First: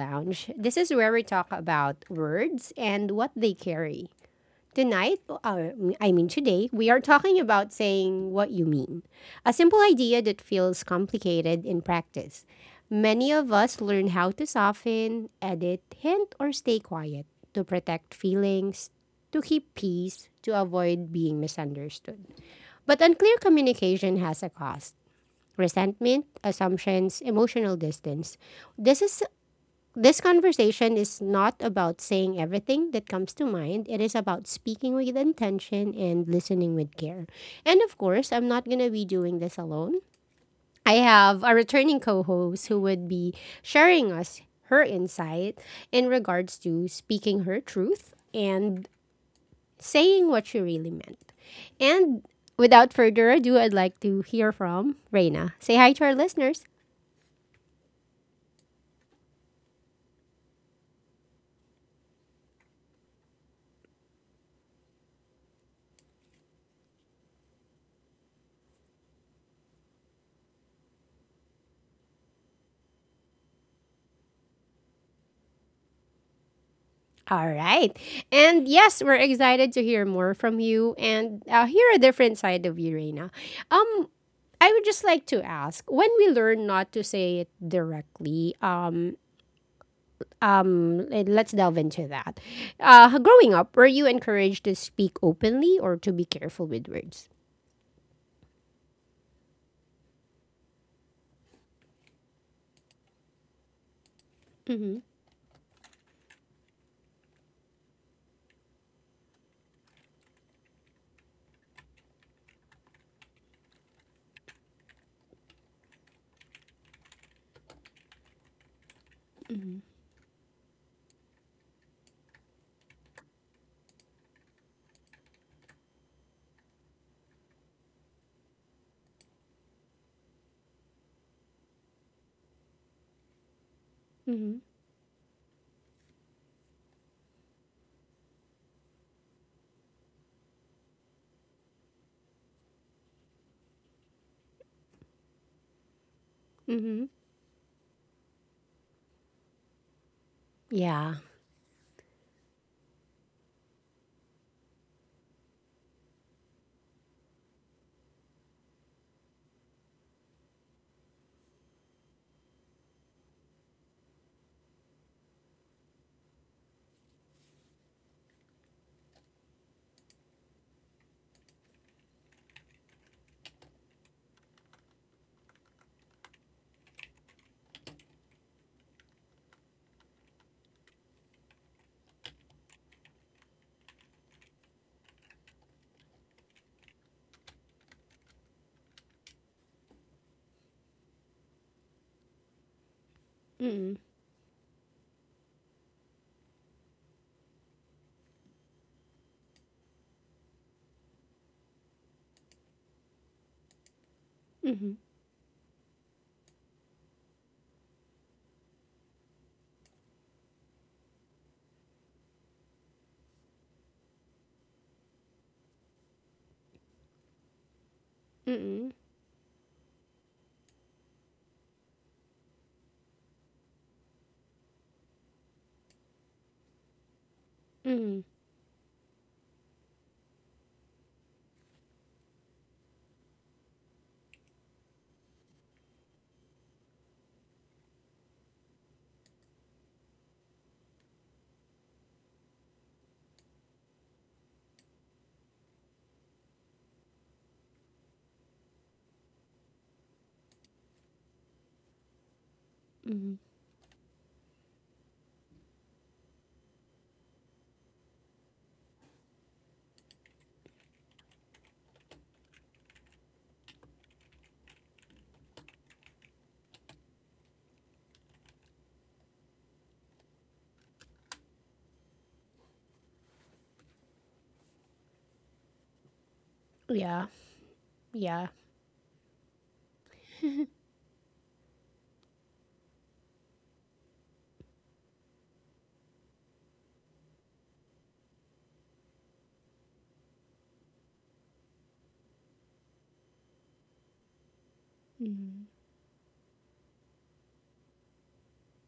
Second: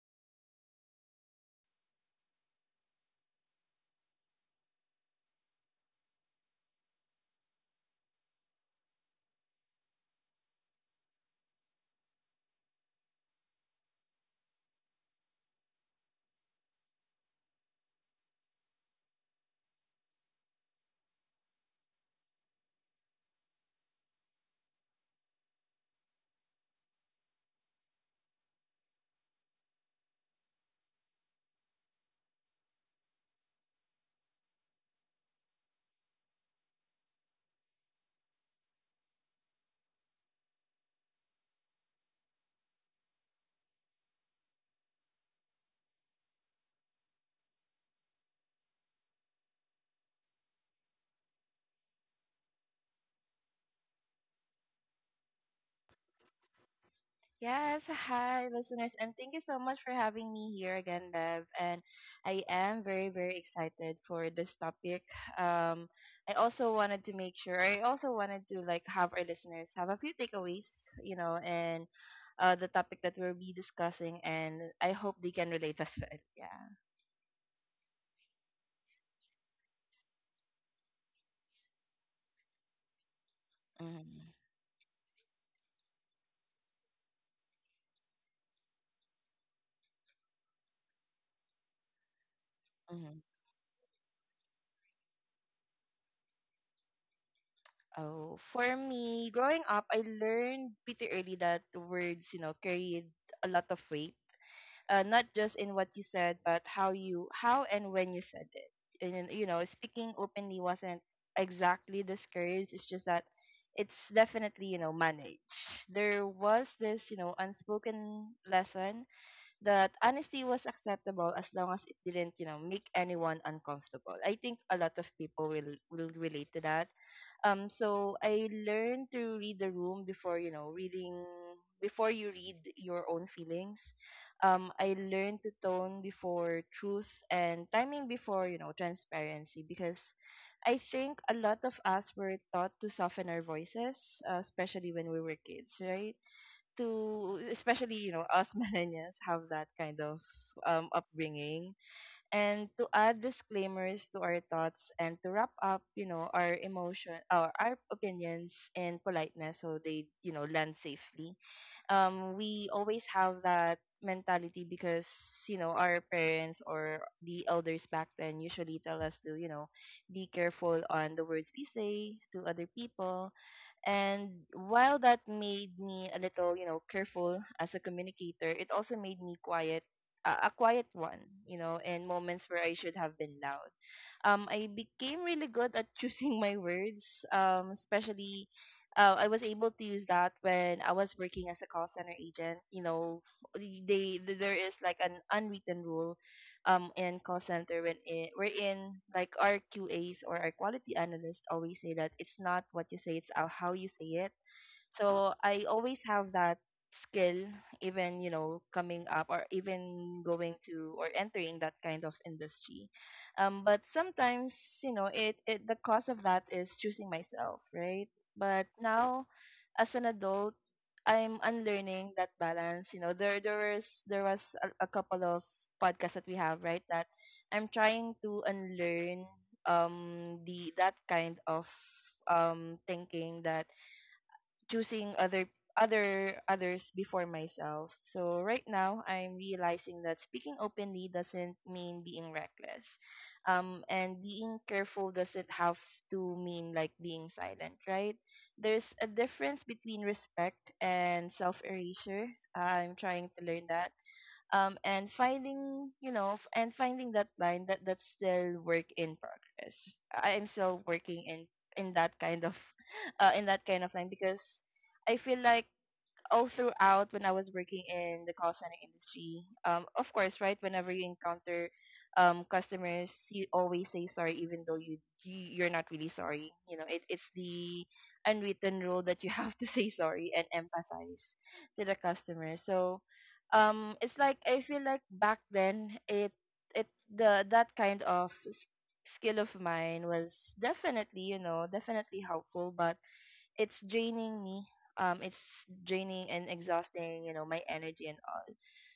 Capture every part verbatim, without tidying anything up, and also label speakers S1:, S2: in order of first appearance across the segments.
S1: Lounge. This is where we talk about words and what they carry. Tonight, uh, I mean today, we are talking about saying what you mean. A simple idea that feels complicated in practice. Many of us learn how to soften, edit, hint, or stay quiet to protect feelings, to keep peace, to avoid being misunderstood. But unclear communication has a cost resentment, assumptions, emotional distance. This is this conversation is not about saying everything that comes to mind. It is about speaking with intention and listening with care. And of course, I'm not going to be doing this alone. I have a returning co-host who would be sharing us her insight in regards to speaking her truth and saying what she really meant. And without further ado, I'd like to hear from Reina. Say hi to our listeners.
S2: Yes, hi listeners, and thank you so much for having me here again, Bev. And I am very, very excited for this topic. Um, I also wanted to make sure, I also wanted to like have our listeners have a few takeaways, you know, and uh, the topic that we'll be discussing, and I hope they can relate as well. Yeah.
S1: All right. And yes, we're excited to hear more from you and uh, hear a different side of you, Reina. Um,
S2: Mm-hmm.
S1: I would just like to ask when we learn not to say it directly, um, um, let- let's delve into that.
S2: Mm-hmm.
S1: Uh, growing up, were you encouraged to speak openly or to be careful with words?
S2: Oh, for me, growing up, I learned pretty early that words, you know, carried a lot of weight,
S1: Mm-hmm.
S2: uh, not just in what you said, but how you, how and when you said it. And you know, speaking openly wasn't exactly discouraged. It's just that it's definitely, you know, managed. There was this, you know, unspoken lesson
S1: Mm-hmm.
S2: that honesty was acceptable as long as it didn't, you know, make anyone uncomfortable. I think a lot of people will will relate to that. Um, so I learned to read the room before, you know, reading before you read your own feelings.
S1: Mm-hmm.
S2: Um, I learned to tone before truth and timing before, you know, transparency, because I think a lot of us were taught to soften our voices, uh, especially when we were kids, right?
S1: Mm-hmm.
S2: To especially, you know, us millennials have that kind of um
S1: Yeah.
S2: upbringing, and to add disclaimers to our thoughts and to wrap up, you know, our emotion or our opinions in politeness so they, you know, land safely. Um, we always have that mentality because, you know, our parents or the elders back then usually tell us to, you know, be careful on the words we say to other people. And while that made me a little, you know, careful as a communicator, it also made me quiet, uh, a a quiet one, you know, in moments where I should have been loud. um, I became really good at choosing my words, um, especially uh, I was able to use that when I was working as a call center agent. You know,
S1: Mm-hmm.
S2: they, they there is like an unwritten rule, um, in call center when it, we're in like our Q As or our quality analysts always say that it's not what you say, it's how how you say it.
S1: Mm-hmm.
S2: So I always have that skill, even you know, coming up or even going to or entering that kind of industry. Um, but sometimes you know, it, it the cost of that is choosing myself, right? But
S1: Mm-hmm.
S2: now, as an adult, I'm unlearning that balance. You know, there there was there was a, a couple of podcasts that we have, right? That I'm trying
S1: Mm-hmm.
S2: to unlearn um the that kind of um thinking that choosing other other others before myself. So right now I'm realizing that speaking openly doesn't mean being reckless. Um and being careful doesn't have to mean like being silent, right? There's a difference between respect and self-erasure. I'm trying
S1: Mm-hmm.
S2: to learn that, um, and finding you know f- and finding that line, that that's still work in progress. I- am still working in in that kind of uh, in that kind of line, because I feel like all throughout when I was working in the call center industry, um, of course, right, whenever you encounter, um, customers, you always say sorry, even though you you- you're not really sorry. You know, it, it's
S1: Yeah.
S2: the
S1: Yeah.
S2: unwritten rule that you have to say sorry and empathize to the customer. So, um, it's like I feel like back then it it the that kind of s- skill of mine was definitely you know definitely helpful, but it's draining me. Um, it's
S1: Mm-hmm.
S2: draining and exhausting, you know, my energy and all.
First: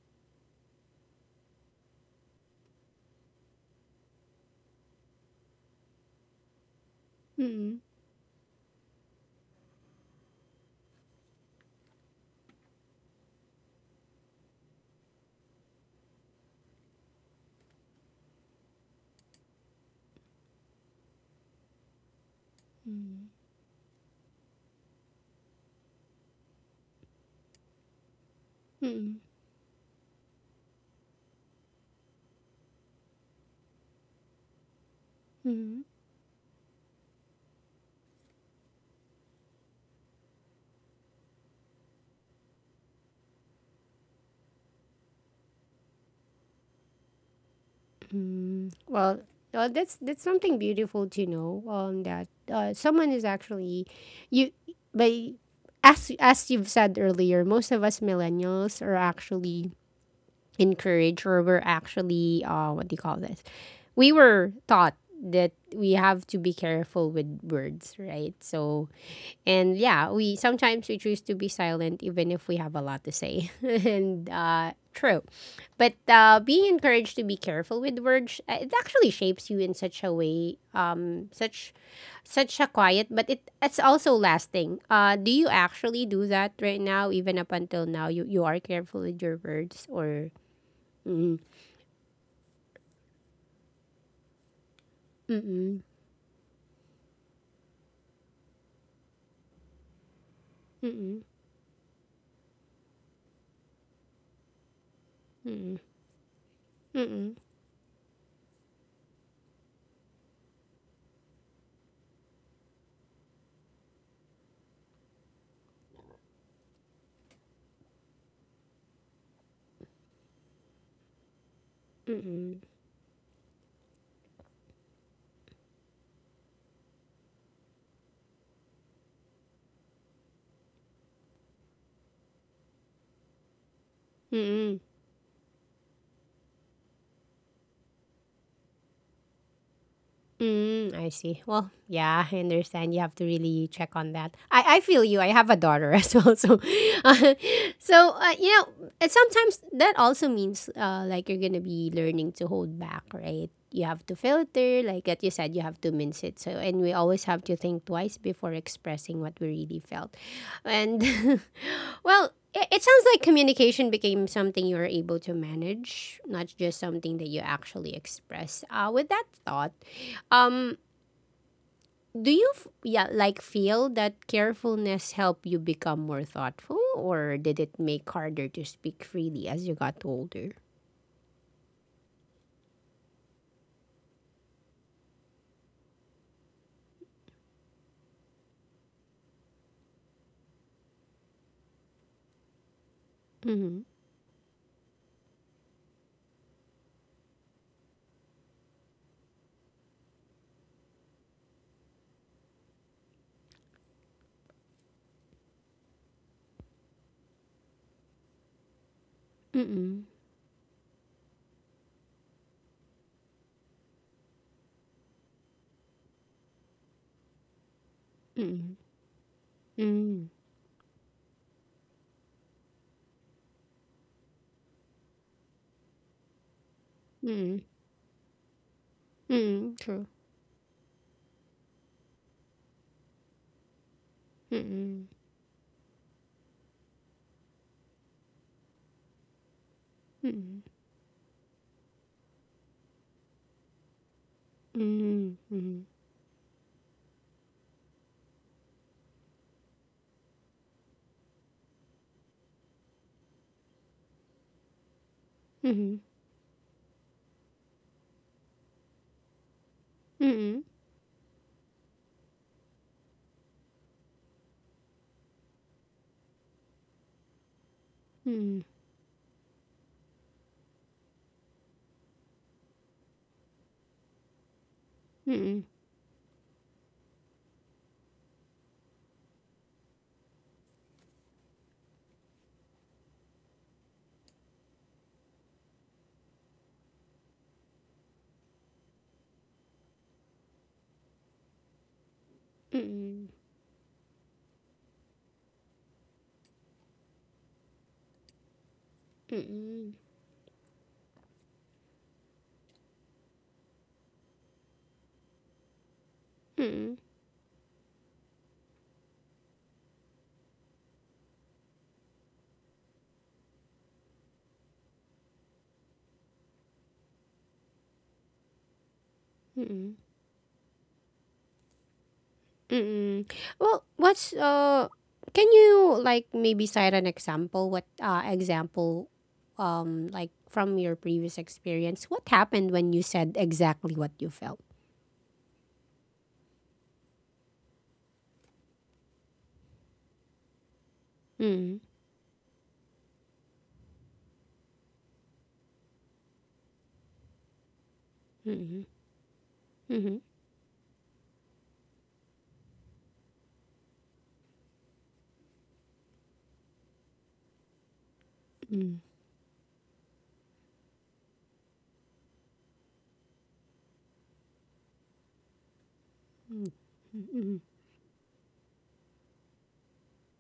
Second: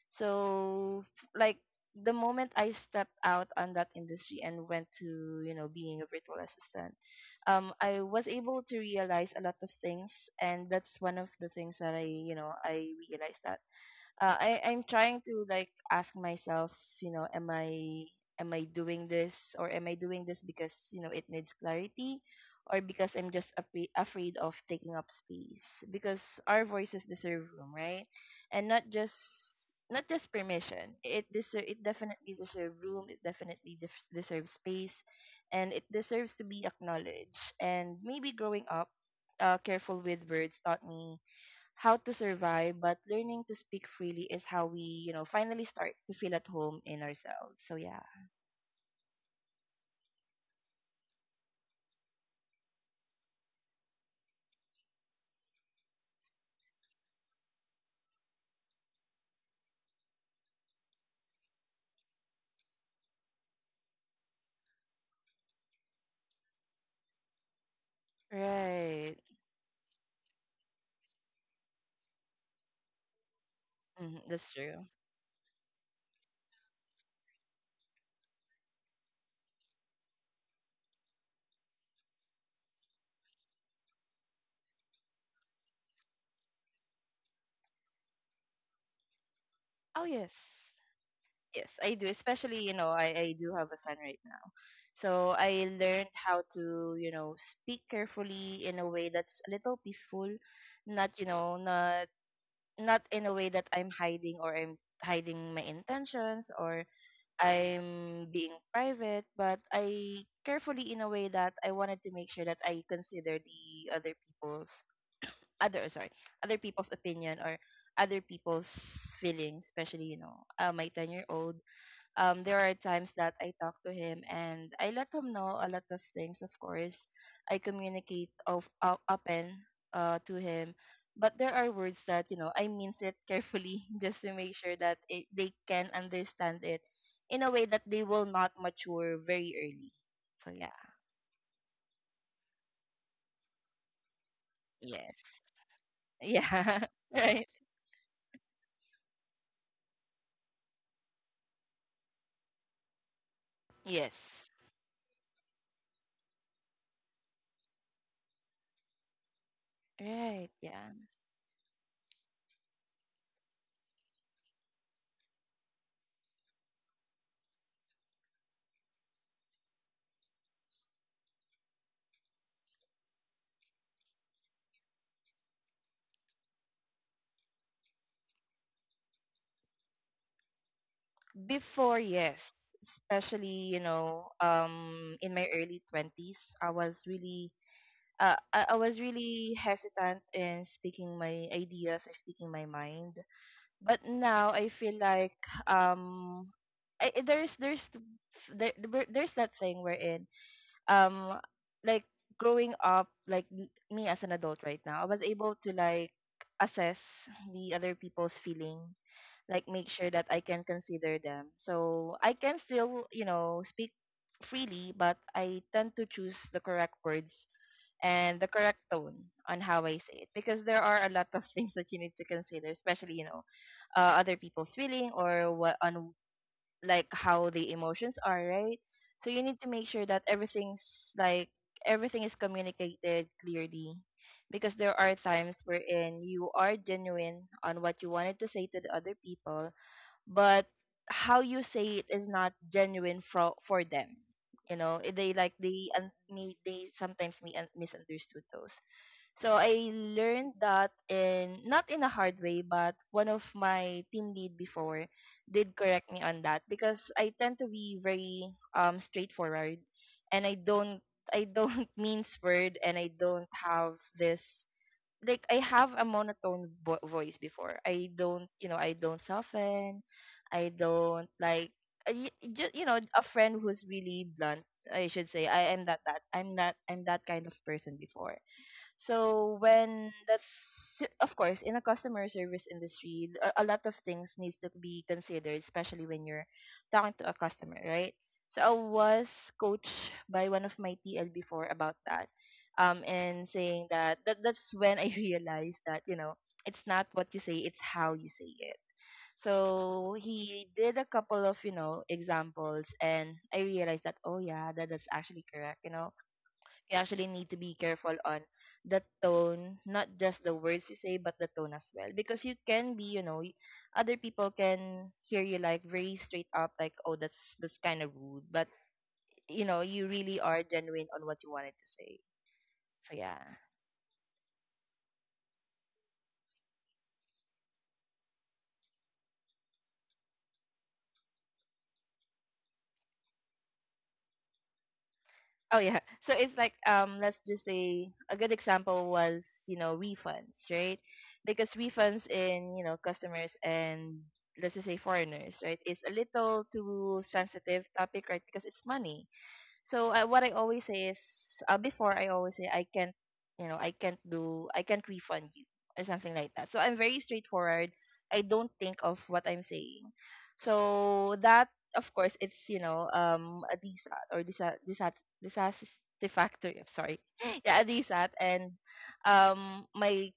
S2: So, like, the moment I stepped out on that industry and went to, you know, being a virtual assistant, um,
S1: Mm-hmm.
S2: I was able to realize a lot of things, and that's one of the things that I, you know, I realized that uh, I I'm trying to like ask myself, you know, am I am I doing this or am I doing this because you know it needs clarity, or because I'm just afraid afraid of taking up space, because our voices deserve room, right? And not just
S1: Mm-hmm.
S2: not just permission. It deserve it definitely deserves room. It definitely def- deserves space, and
S1: Mm-hmm.
S2: it deserves to be acknowledged. And maybe growing up, uh, careful with words taught me how to survive, but learning to speak freely is how we, you know, finally start to feel at home in ourselves. So yeah.
S1: Mm, well, uh, that's that's something beautiful to know um, that uh, someone is actually you. But as as you've said earlier, most of us millennials are actually encouraged, or we're actually uh what do you call this, we were taught that we have to be careful with words, right? So
S2: Right.
S1: and yeah, we sometimes we choose to be silent even if we have a lot to say,
S2: Hmm,
S1: and
S2: that's
S1: uh
S2: true.
S1: true. But uh being encouraged to be careful with words, uh, it actually shapes you in such a way, um such such a quiet but it it's also lasting. uh do you actually do that right now? Even up until now, you you are careful with your words
S2: Oh,
S1: or
S2: yes.
S1: Mm-mm,
S2: Yes, I do. Especially, you know, I, I do have a son right now. So I
S1: mm-mm,
S2: learned how to, you know, speak carefully in a way that's a little peaceful, not,
S1: mm-mm,
S2: you know, not not in a way that I'm hiding or I'm hiding my
S1: mm-mm,
S2: intentions or
S1: mm-mm,
S2: I'm being private, but I carefully in a way that I wanted to make sure that I consider the other people's other uh, sorry other people's opinion or other people's feelings, especially you know uh, my ten year old. Um,
S1: mm-mm,
S2: there are times that I talk to him and I let him know a lot of things, of course. I communicate of, o- open uh, to him. But there are words that, you know, I means it carefully just to make sure
S1: mm-mm,
S2: that it, they can understand it in a way that they will not mature very early. So, yeah.
S1: mm. I see. Well, yeah, I understand. You have to really check on that. I, I feel
S2: Yes.
S1: you. I have a daughter as well, so
S2: Yeah.
S1: uh,
S2: Right.
S1: so uh, you know, and sometimes that also means, uh, like you're gonna be learning to hold back, right? You have to
S2: Yes.
S1: filter, like that you said, you have to mince it. So, and we always have to think twice before expressing what we really felt.
S2: Right. Yeah.
S1: And well, it, it sounds like communication became something you were able to manage, not just something that you actually express. Uh, with that thought, um, do you f- yeah, like, feel that carefulness helped you become more thoughtful, or did it make harder to speak freely as you got older?
S2: Before, yes. Especially, you know, um, in my early twenties, I was really uh, I, I was really hesitant in speaking my ideas or speaking my mind.
S1: Mm-hmm.
S2: But now I feel like, um, I, I- there's there's th- there, there- there's that thing wherein, um, like growing up, like m- me as an adult right now, I was able to like assess the other people's feeling, like make
S1: Mm-mm.
S2: sure that I can consider them. So I can still you know speak freely, but I tend to choose the correct words and the
S1: Mm-mm.
S2: correct tone on how I
S1: Mm-mm.
S2: say it, because there are a lot of things that you need to consider, especially you know uh, other people's feeling or what on like how
S1: Mm-mm.
S2: the emotions are, right? So you need to
S1: Mm-mm.
S2: make
S1: True.
S2: sure that everything's like everything is communicated clearly, because there
S1: Mm-mm.
S2: are times wherein you are genuine on what you wanted to say to the other people,
S1: Mm-mm.
S2: but how you say it is not genuine for for them, you know eh, they like
S1: Mm-mm.
S2: they un- me they sometimes me un- misunderstood those. So I learned that in not in a hard way, but one of my team lead before did
S1: Mm-mm.
S2: correct me on that, because I tend to be very um straightforward, and I
S1: Mm-mm.
S2: don't I don't mince word, and I don't have this like I have a monotone vo- voice before. I don't,
S1: Mm-mm.
S2: you know, I don't soften. I don't like just, you know, a friend who's really blunt. I should say I
S1: Mm-mm.
S2: am that that I'm not I'm that kind of person before. So when that's of course in a customer service industry, a, a lot of things needs to be considered, especially when you're talking to a customer, right? So I was coached by one of my T L before about that, um,
S1: Mm-mm.
S2: and saying that, that that's when I realized that you know it's not what you say, it's how you say it.
S1: Mm-mm.
S2: So he did a couple of you know examples, and I realized that oh yeah, that, that's actually correct, you know
S1: Mm-mm.
S2: you actually need to be careful on the tone, not just the words you say, but the tone as well. Because you can be, you know, y- other people can hear you like very straight up, like, oh, that's that's kind of rude. But you know,
S1: Mm-mm.
S2: you really are genuine on what you wanted to say. So
S1: Mm-mm.
S2: yeah.
S1: Well, what's uh can you like maybe cite an example what uh example, um like, from your previous experience, what happened when you said exactly what you felt?
S2: Oh yeah. So it's like um, let's just say a good example was you know refunds, right? Because
S1: Mm.
S2: refunds in you know customers and let's just say foreigners, right, is a little too sensitive topic, right? Because
S1: Mm-hmm.
S2: it's money. So
S1: Mm-hmm.
S2: I, what I always say is, uh, before I always say I can't, you know, I can't do, I can't refund you or something like that. So I'm very straightforward. I don't
S1: Mm-hmm.
S2: think of what I'm saying. So that, of course, it's you know, um, a DSAT or disa disa
S1: Mm-hmm.
S2: dissatisfactory. I'm sorry, yeah, a DSAT. And um, my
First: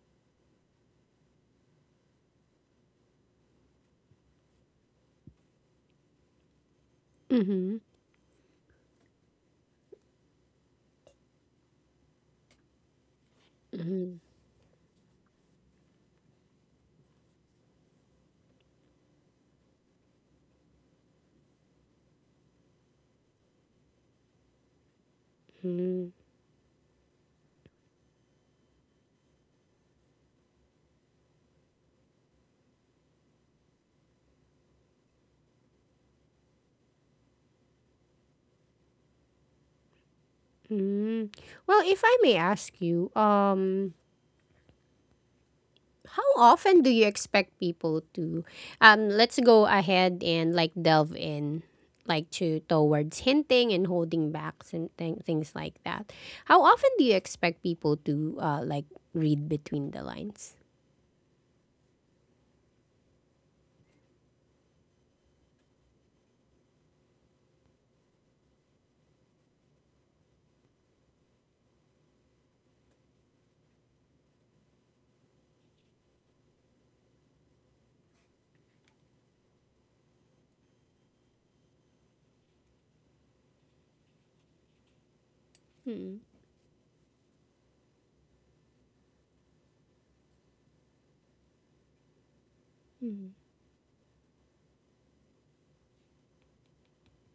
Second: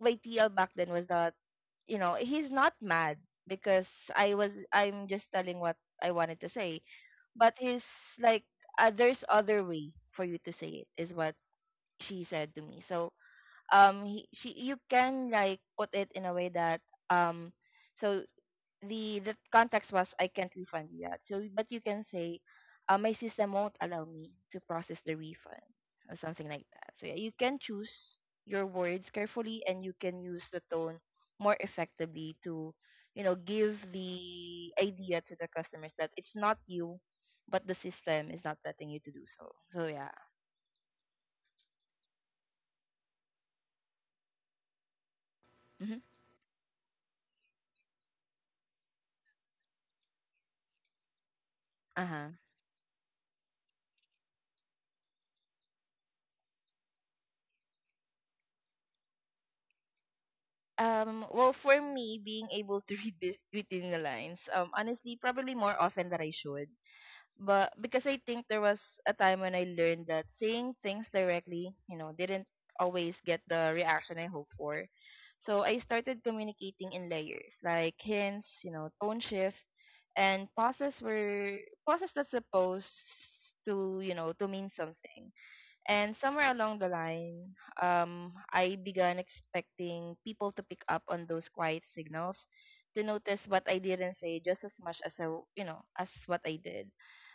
S2: my T L back then was that, you know, he's not mad because I was I'm just telling what I wanted to say, but
S1: Mm-hmm.
S2: it's like uh, there's other way for you to say it is what she said to me. So um he, she you can like put it in a way that um so the the context was I can't refund you yet. So, but you can say, uh, my system won't allow me to process the refund
S1: Mm-hmm.
S2: or something like that. So yeah, you can choose your words carefully and you can use the tone more effectively to, you know, give the idea to the customers that it's not you, but the system is not letting you to do so. So yeah.
S1: Mm-hmm. Well, if I may ask you, um
S2: Hmm.
S1: how often do you expect people to um let's go ahead and like delve in, like,
S2: Uh-huh.
S1: to towards hinting and holding back and th- things like that, how often do you expect people to uh like read between the lines?
S2: Um, well, for me, being able to read this between the lines, um, honestly, probably more often than I should. But because I think there was a time when I learned that saying things directly, you know, didn't always get the reaction I hoped for. So I started communicating in layers, like hints, you know, tone shift, and pauses were pauses that's supposed to, you know, to mean something. And
S1: Mm,
S2: somewhere along the line, um, I began expecting people to pick up on those quiet signals, to
S1: mm,
S2: notice what I didn't say just as much as I, w- you know, as what I did.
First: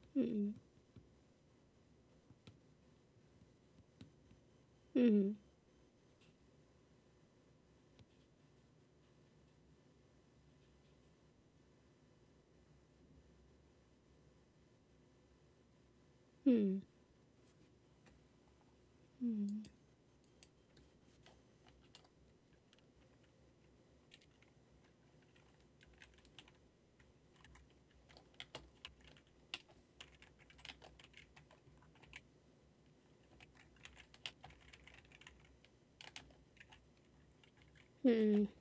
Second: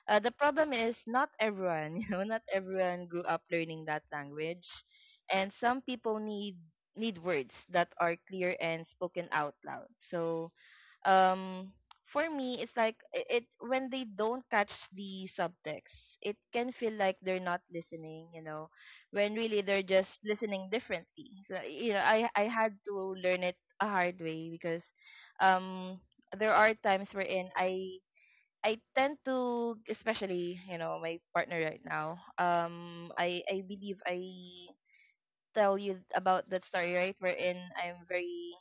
S2: Uh, the
S1: mm,
S2: problem is not everyone, you know, not everyone grew up learning that language,
S1: mm,
S2: and some people need need words that are clear and spoken out loud. So um for me it's like, it, it when they don't catch the subtext it
S1: mm, mm,
S2: can
S1: mm,
S2: feel like they're not listening you know When really they're just listening differently. So you know i i had to learn it a hard way because um there are times wherein i i tend to, especially you know my partner right now. Um i i believe I tell you about that story, right, wherein I'm
S1: mm,
S2: very...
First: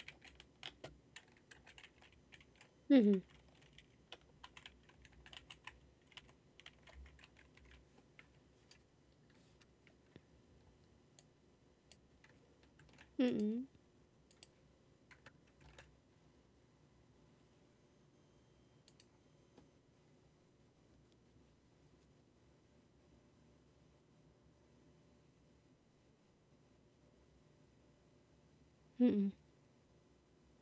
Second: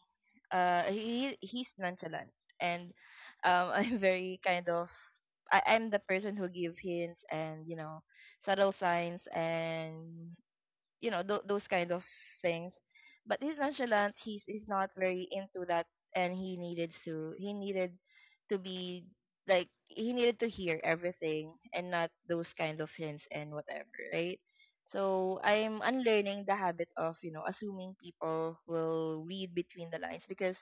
S2: uh he he's nonchalant, and um I'm very kind of... I, i'm the person who give hints and you know subtle signs and you know th- those kind of things,
S1: mm,
S2: but he's
S1: mm,
S2: nonchalant. He's, he's not very into that, and he needed to he needed to be, like, he needed to hear everything and not those kind of hints and whatever, right? So I'm unlearning the habit of you know assuming people will
S1: mm,
S2: read between the lines, because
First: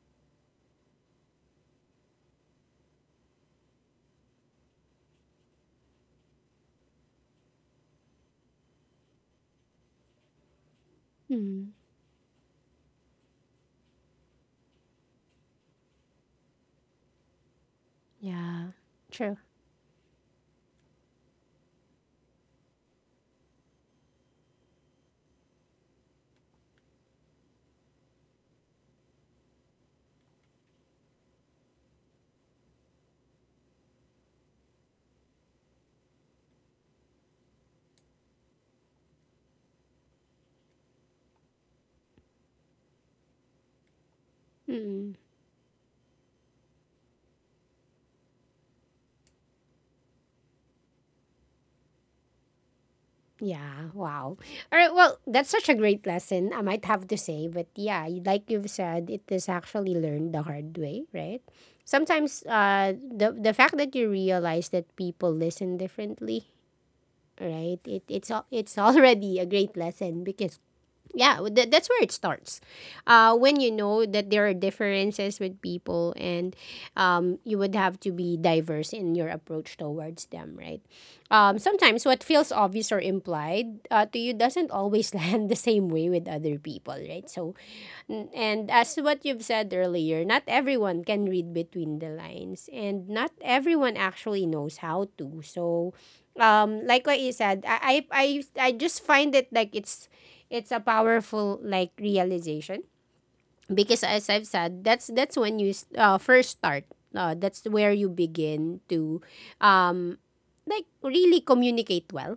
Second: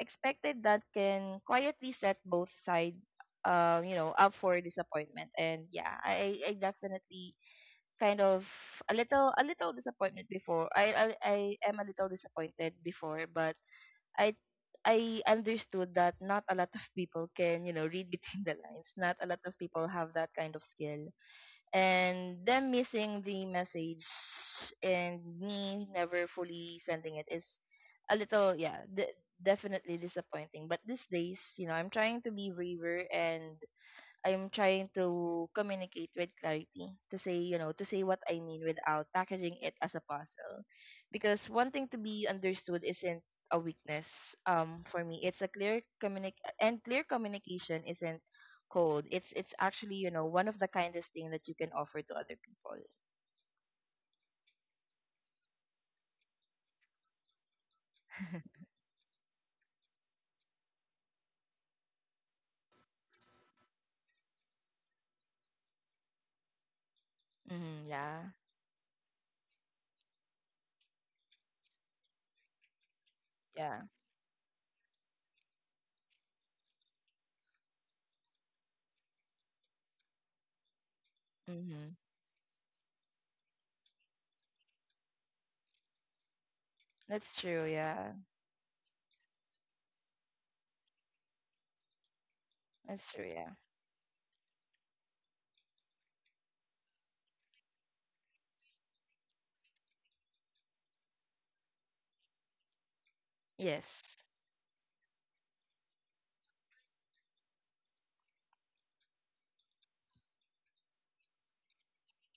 S2: expected that can quietly set both sides um you know up for disappointment. And yeah, i i definitely, kind of... a little a little disappointment before. I I, I
S1: mm.
S2: am a little disappointed before, but I I understood that not a lot of people can, you know, read between the
S1: Yeah,
S2: lines. Not a
S1: true.
S2: lot of people have that kind of skill. And them missing the message and me never fully sending it is a little, yeah, de- definitely disappointing. But these days, you know, I'm trying to be braver, and I'm trying to communicate with clarity to say, you know, to say what I mean without packaging it as a puzzle. Because wanting to be understood isn't a weakness um for me. It's a clear communic and clear communication isn't cold. It's it's actually, you know, one of the kindest thing that you can offer to other people.
S1: Yeah, wow. All right, well, that's such a great lesson, I might have to say. But yeah, y- like you've said, it is actually learned the hard way, right? Sometimes uh, the, the fact that you realize that people listen differently, right?
S2: Mm-hmm,
S1: It,
S2: yeah.
S1: it's, al- it's already a great lesson because yeah w- that, that's where it starts, uh, when you
S2: Yeah.
S1: know that there are differences with people, and um, you would have to be diverse in your approach towards them, right? um,
S2: Mm-hmm.
S1: sometimes what feels obvious or implied, uh, to you doesn't always land the same way with other people, right?
S2: That's
S1: So
S2: true, yeah.
S1: N- and as what you've said earlier, not everyone can read between the lines and
S2: That's true,
S1: not
S2: yeah.
S1: everyone actually knows how to. So um like what you said, I I I, I just find it like it's it's a powerful like realization because
S2: Yes.
S1: as I've said, that's that's when you s- uh, first start. Uh, that's where you begin to um like really communicate well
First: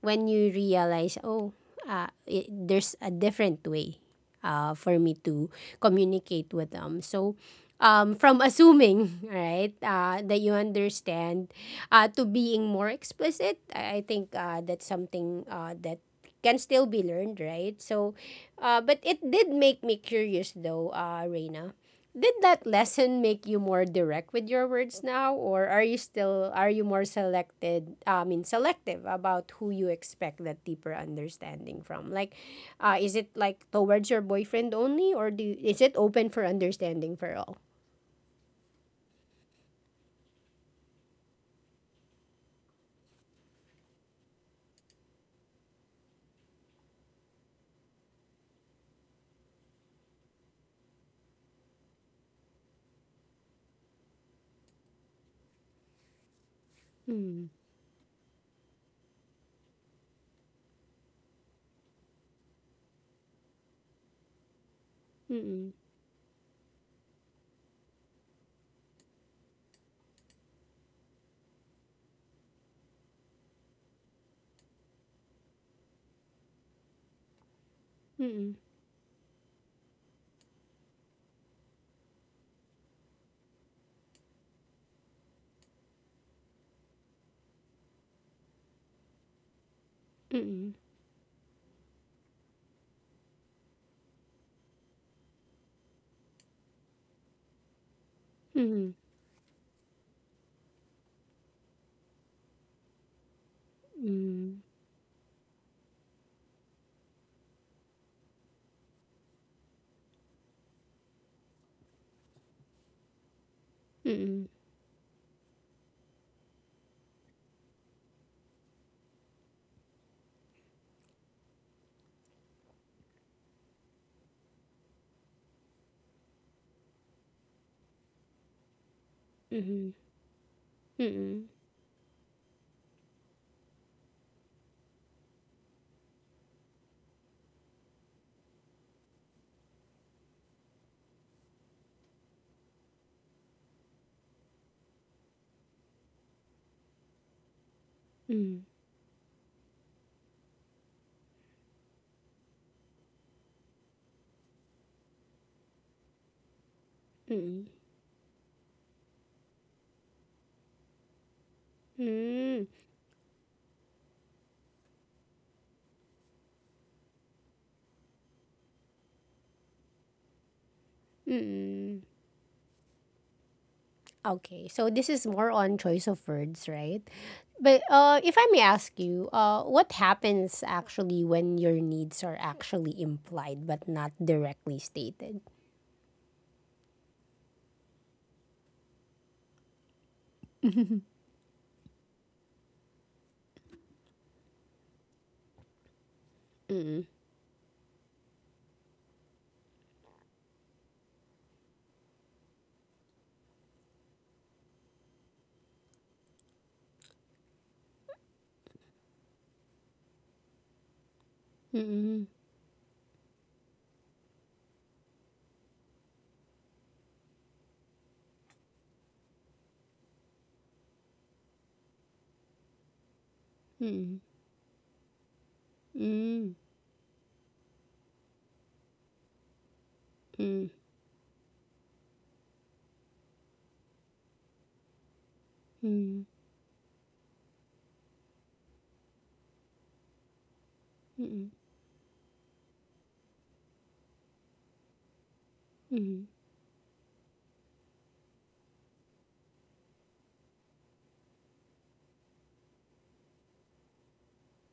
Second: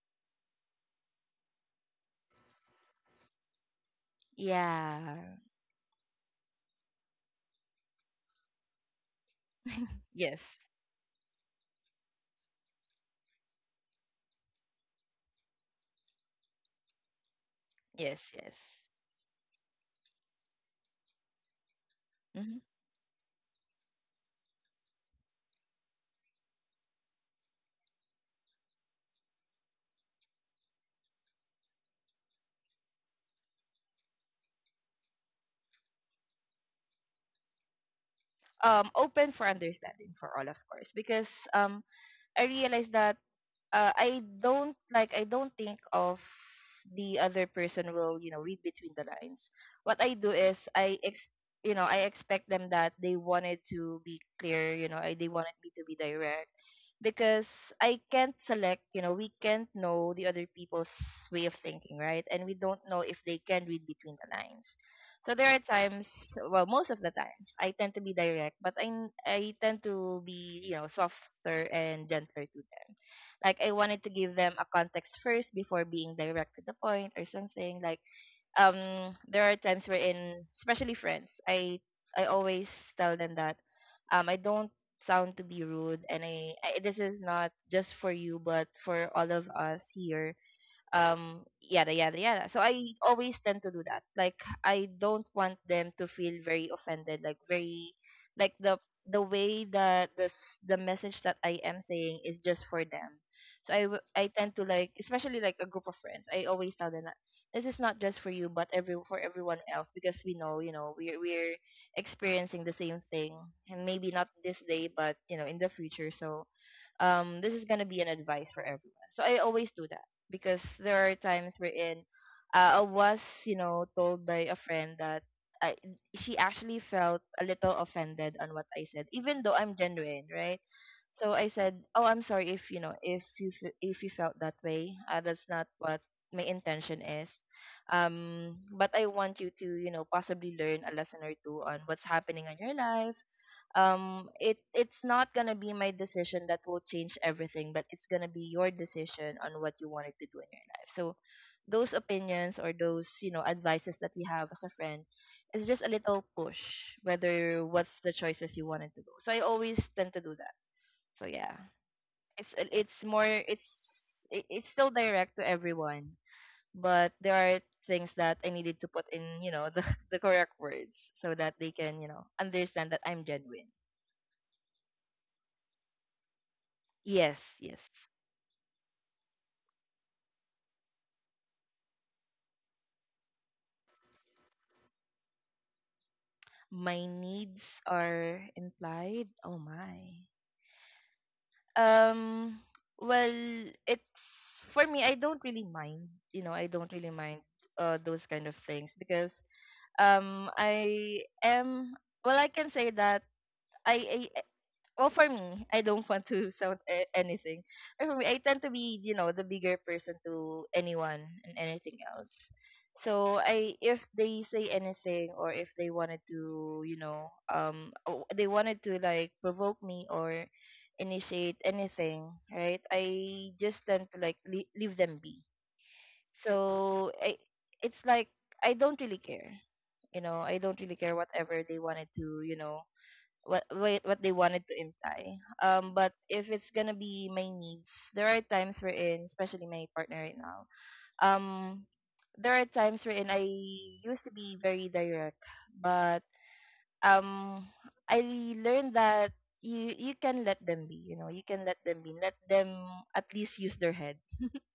S1: when you realize, oh, uh, it, there's a different way, uh, for me
S2: Yeah.
S1: to communicate with them. So, um, from assuming, right, uh,
S2: Yes.
S1: that you understand, uh, to being more explicit, I, I think uh, that's something uh, that can still be learned, right? So,
S2: Yes, yes.
S1: uh, but it did make me curious though, uh, Reina, did
S2: Mm-hmm.
S1: that lesson make you more direct with your words now, or are you still are you more selected? I mean, selective about who you expect that deeper understanding from. Like, uh, is it like towards your boyfriend only, or do is it open for understanding for all?
S2: um, open for understanding for all, of course, because um, I realized that uh, I don't like I don't think of the other person will you know read between the lines. What I do is I ex- you know I expect them that they wanted to be clear. You know, I, they wanted me to be direct, because
S1: Mm,
S2: I can't select. You know we can't know the other people's way of thinking, right? And we don't know if they can read between the lines. So there are
S1: mm,
S2: times, well, most of the times, I tend to be direct, but I I tend to be you know softer and gentler to them, like I wanted to give them a context first before being direct to the point or something. Like
S1: mm,
S2: um there are times wherein, especially friends, I I always tell them that um I don't sound to be rude, and I, I this is not just for you but for all of us here,
S1: mm,
S2: um yada yada yada. So I always tend to do that, like, I don't want them to feel very offended, like, very, like
S1: mm,
S2: the
S1: mm,
S2: the way that the s- the message that I am saying is just for them. So i w- i tend
S1: mm,
S2: to, like, especially like a group of friends, I always tell them that this is not just for you but every for everyone else, because we know, you know we're we're experiencing the same thing, and maybe
S1: mm,
S2: not
S1: mm, mm,
S2: this day but you know in the future. So um this is gonna be an advice for everyone, so I always do that. Because there are times wherein uh, I was, you know, told by a friend that I, she actually felt a little offended on what I said, even though I'm genuine, right? So I
S1: mm,
S2: said, "Oh, I'm sorry, if you know if you fe- if you felt that way. Uh, that's not what my intention is. Um, but I want you to, you know, possibly learn a lesson or two on what's happening in your life. um it it's not gonna be my decision that will change everything, but it's gonna be your decision on what you wanted to do in your life. So those opinions or those you know advices that we have as a friend is just a little push
S1: mm,
S2: whether
S1: mm,
S2: what's the choices you wanted to do. So I always tend to do that. So yeah, it's
S1: mm,
S2: it's more, it's it, it's still direct to everyone, but there are things that I needed to put in you know the, the correct words, so that they can
S1: mm.
S2: you know understand that I'm genuine."
S1: Okay, so this is more on choice of words, right?
S2: Yes,
S1: But
S2: yes.
S1: uh, if I may ask you, uh, what happens actually when your needs are actually implied but not directly stated?
S2: My needs are implied. Oh my.
S1: Mm-mm.
S2: Um, well, it's for me, I don't really mind. You know, I don't really mind uh those kind of things, because um I am, well, I can say that I, I well, for me, I don't want to sound a- anything. But for me I tend to be you know the bigger person to anyone and anything
S1: Mm-mm.
S2: else. So I if they say anything, or if they wanted to you know um o- they wanted to like provoke me or initiate anything, right, I just tend to,
S1: Mm-mm.
S2: like le- leave them be. So I, it's like I don't really care. You know i
S1: Mm-mm.
S2: don't really care whatever they wanted to, you know what what what they wanted to imply. Um, but
S1: Mm-mm.
S2: if it's gonna be my needs, there are times wherein, especially my partner right now, um, there are times wherein I used to be very direct, but
S1: Mm-mm.
S2: um, I learned that you you can let them be. You know, you can let them be. Let them at least use their head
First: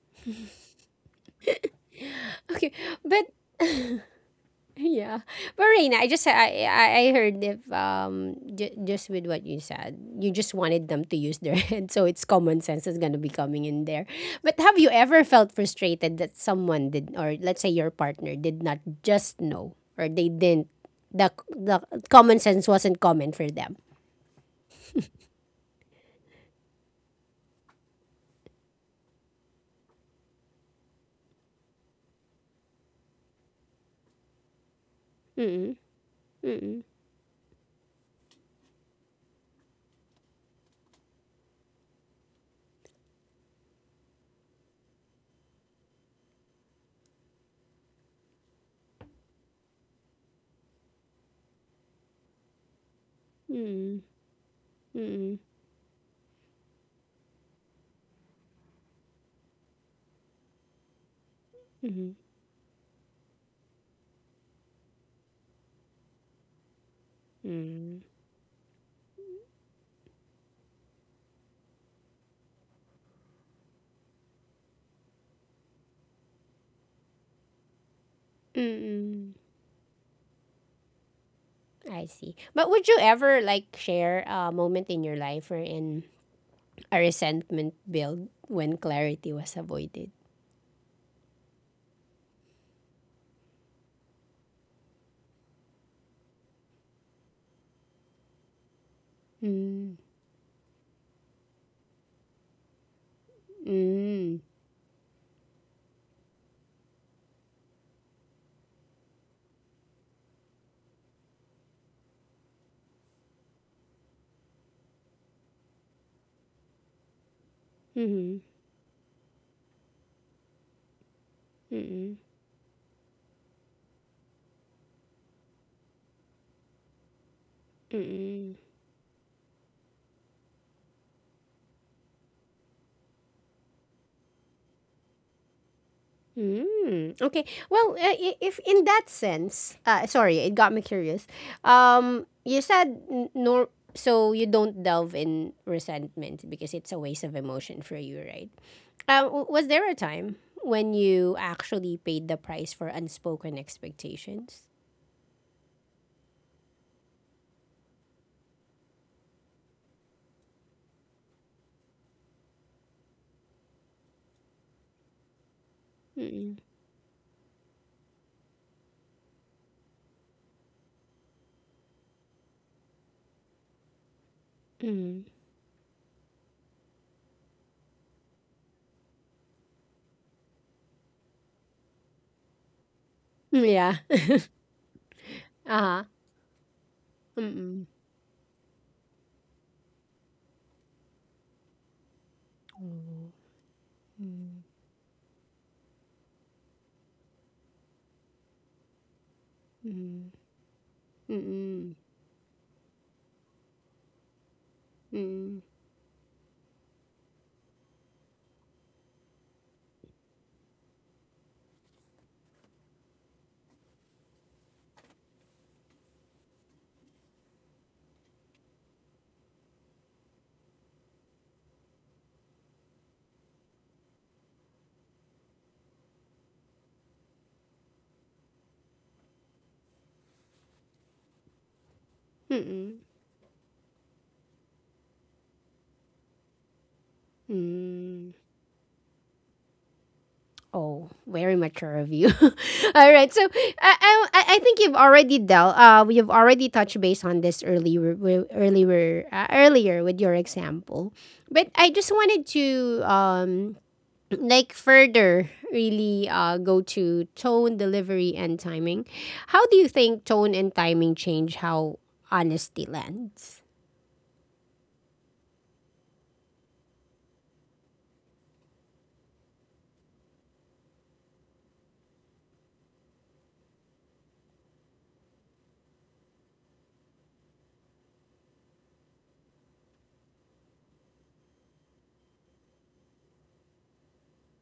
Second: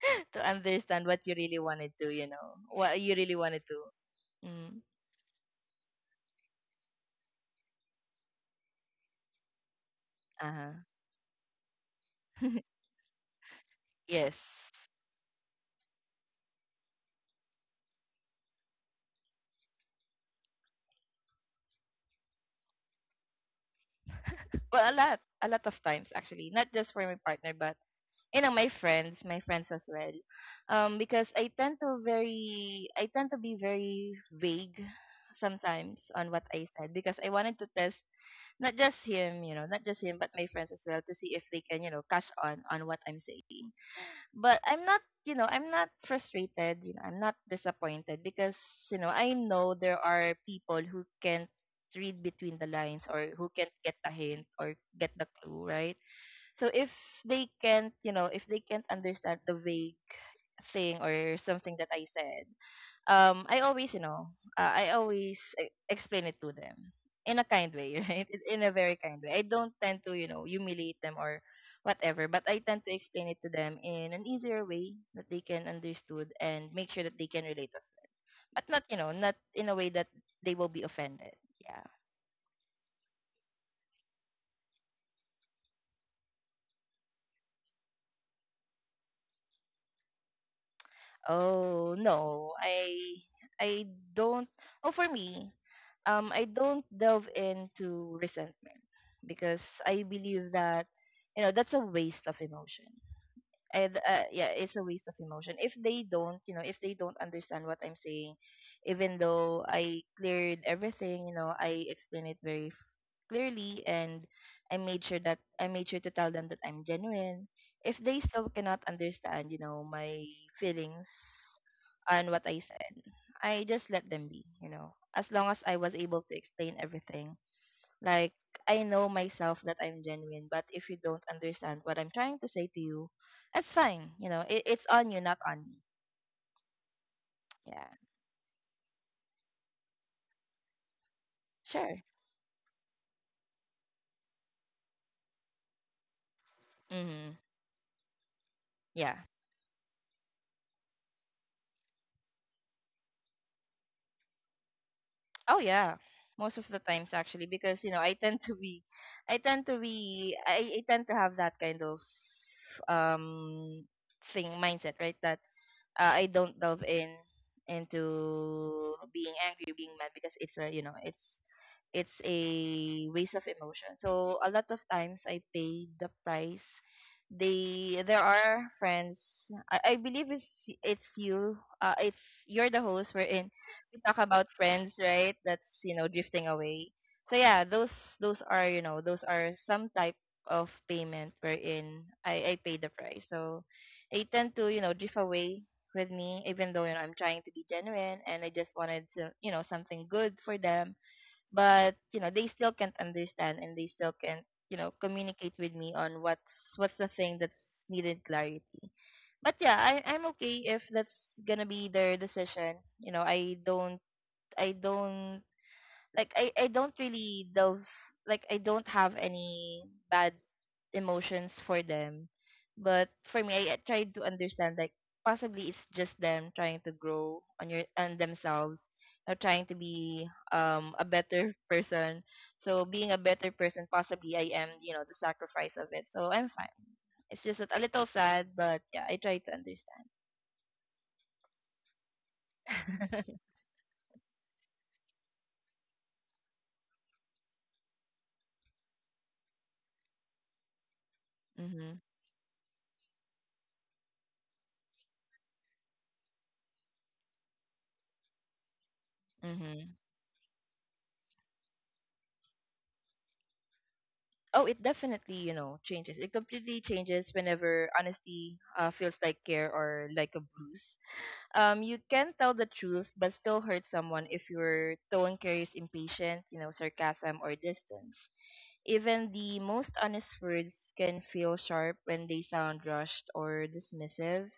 S2: to understand what you really wanted to. You know,
S1: Okay,
S2: what you
S1: but
S2: really wanted to. Mm,
S1: yeah, but Reina, I just I I I heard if um j- just with what you said, you
S2: uh
S1: just
S2: huh.
S1: wanted them to use their head, so it's common sense is gonna be coming in there.
S2: Yes.
S1: But have you ever felt frustrated that someone did, or let's say your partner did not just know, or they didn't, the the common sense wasn't common for them.
S2: Well, a lot, a lot of times actually, not just for my partner, but you know my friends my friends as well. Um because i tend to very i tend to be very vague
S1: Mm,
S2: sometimes on what I
S1: mm,
S2: said, because I wanted to test not just him you know not just him, but my friends as well, to see if they can you know cash on on what I'm saying. But i'm not you know i'm not frustrated, you know I'm not disappointed, because you know I know there are people who can't read between the lines, or who can't get
S1: mm,
S2: a hint or get the
S1: mm,
S2: clue, right? So if they can't, you know, if they can't understand the vague thing or something that I
S1: mm,
S2: said, um, I always, you know, uh, I always e- explain it to them in a kind way,
S1: mm.
S2: right? In in a very kind way. I don't tend to, you know, humiliate them or whatever, but I tend to explain it to them in an easier way that they can understood, and make sure that they can relate as well. But not, you know,
S1: Mm-mm.
S2: not in a way that they will be offended. Yeah.
S1: I see. But would you ever like share a moment in your life or in a resentment build when clarity was avoided?
S2: Oh, no. I I don't. Oh, for me, um, I don't delve into resentment, because
S1: Mm.
S2: I believe that, you know that's a waste of emotion. And uh,
S1: Mm.
S2: yeah, it's a waste of emotion. If they don't, you know, if they don't understand what I'm saying, even though I cleared everything, you know, I explain it very clearly, and I made sure that I made sure to tell them that I'm genuine. If they
S1: Mm-hmm.
S2: still cannot understand, you know, my feelings
S1: Mm-mm.
S2: and what I said, I just let them be, you know. As long as I was able to explain everything. Like,
S1: Mm-mm.
S2: I know myself that I'm genuine, but if you don't understand what I'm trying to say to you, that's fine. You know, it, it's on you, not on me.
S1: Mm. Okay. Well,
S2: Yeah.
S1: uh, i- if in that sense, uh, sorry, it got me curious.
S2: Sure.
S1: Um, you said n- nor so you don't delve in resentment because it's a waste of
S2: Mm-hmm.
S1: emotion for you, right?
S2: Yeah.
S1: Uh, w- was there a time when you actually paid the price for unspoken expectations?
S2: Oh yeah, most of the times actually, because you know I tend to be, I tend to be, I, I tend to have that kind of um thing mindset, right? That uh, I
S1: Mm-mm.
S2: don't delve in into being angry or being mad because it's a you know it's it's a waste of emotion. So a lot of
S1: Mm-mm.
S2: times I pay the price. They there are friends. I, I believe it's it's you. Uh, it's you're the host. We're in.
S1: Yeah.
S2: We talk about friends, right? That's you
S1: uh
S2: know drifting away. So yeah,
S1: huh.
S2: those those are you know those are some type of payment wherein I I pay the price.
S1: Oh,
S2: So
S1: mm,
S2: they tend
S1: mm,
S2: to you know drift away with me, even though you know I'm trying to be genuine and I just wanted to you know something
S1: mm,
S2: good for them,
S1: mm,
S2: but you know they still can't understand and they still can't you know communicate with me on what's what's the thing that's needed clarity. But yeah, I, i'm okay if that's gonna be their decision. You know, i don't i don't like I, I don't really love, like I don't have any bad emotions for them. But for me, I, I tried to understand, like possibly it's just them trying to grow on your on themselves or trying to be um a better person. So
S1: mm,
S2: being a better person, possibly I am, you know, the sacrifice of it. So I'm fine. It's just that a little
S1: mm.
S2: sad, but yeah, I try to understand.
S1: Oh, very mature of you. All right, so I, I, I think you've already dealt. Uh, you've already touched base on this earlier, wi- earlier, uh, earlier with your example, but I
S2: Mhm.
S1: just wanted to um like further really uh go to tone delivery and timing. How do you
S2: Mhm.
S1: think tone and timing change how honesty lands?
S2: Oh, it definitely, you know, changes. It completely changes whenever honesty uh, feels like care or like a bruise. Um, you can tell the truth but still hurt someone if your tone carries impatience, you know, sarcasm or distance. Even the most honest words can feel sharp when they sound rushed or dismissive.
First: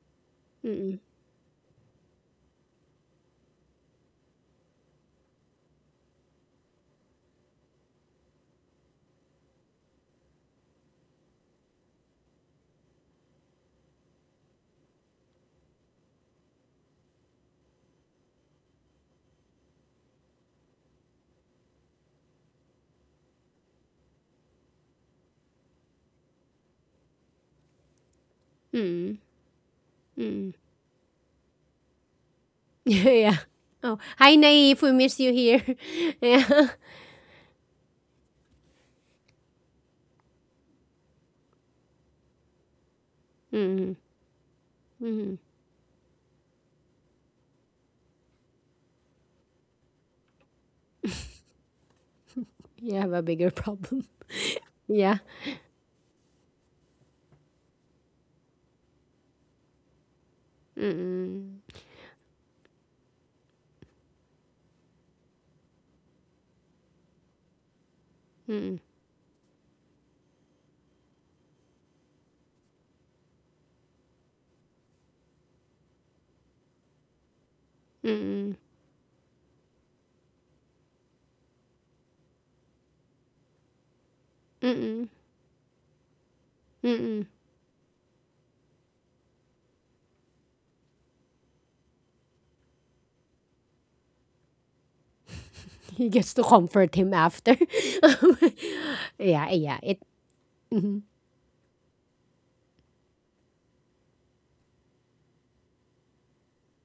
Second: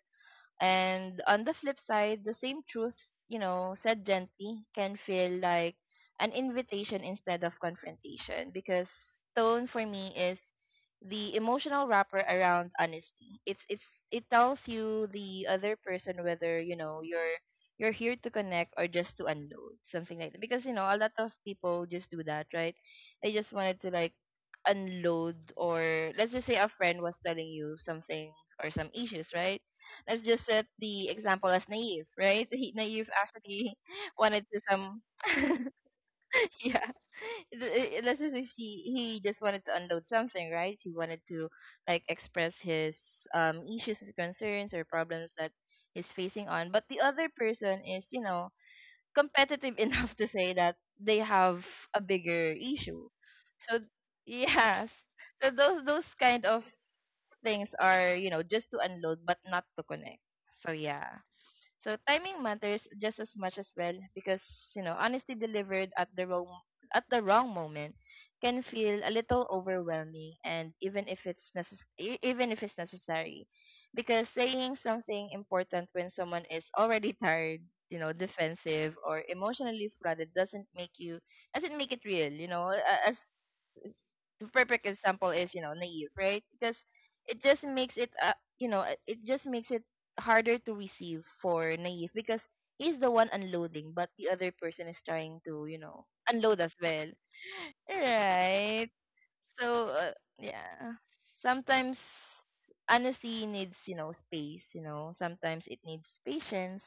S1: Mm,
S2: And on the flip side, the same truth, you know, said gently can feel like an invitation instead of confrontation, because tone for me is the emotional wrapper around honesty. It's it's it tells you the other person whether, you know, you're you're here to connect or just to unload, something like that. Because you know, a lot of people just do that, right? They just wanted to like unload. Or let's just say a friend was telling you something or some
S1: mm,
S2: issues, right? Let's just
S1: mm.
S2: set the example as Naive, right? He, Naive
S1: Yeah.
S2: actually
S1: Oh, hi,
S2: wanted to
S1: Naive. We
S2: some,
S1: miss you here. Yeah.
S2: yeah. Th- Let's just say she he just wanted to unload something, right? He wanted to like express his um
S1: Mm,
S2: issues, his concerns or problems
S1: mm.
S2: that he's facing on. But the other person is, you know, competitive enough to say that they have a bigger
S1: You
S2: issue.
S1: have a bigger
S2: So
S1: problem.
S2: yes.
S1: Yeah.
S2: So those those kind of things are, you know, just to unload but not to connect. So yeah.
S1: Mm,
S2: So timing matters just as much as well, because you know honesty delivered at the wrong at the wrong moment can
S1: mm,
S2: feel a little overwhelming, and even if it's necess- e- even if it's necessary, because saying something important when someone is already tired, you know,
S1: mm,
S2: defensive or emotionally flooded, doesn't make you doesn't make it real. You know, a- as the perfect
S1: mm,
S2: example is, you know, Naive, right? Because
S1: mm.
S2: it just makes it uh, you know, it it just makes it harder to receive for Naive, because he's the one unloading but the other person is trying to you know
S1: He gets to
S2: unload as
S1: comfort
S2: well,
S1: him after.
S2: right?
S1: Yeah, yeah.
S2: so
S1: It.
S2: uh, yeah,
S1: Mm-hmm.
S2: sometimes honesty needs you know space. You know, sometimes it needs patience.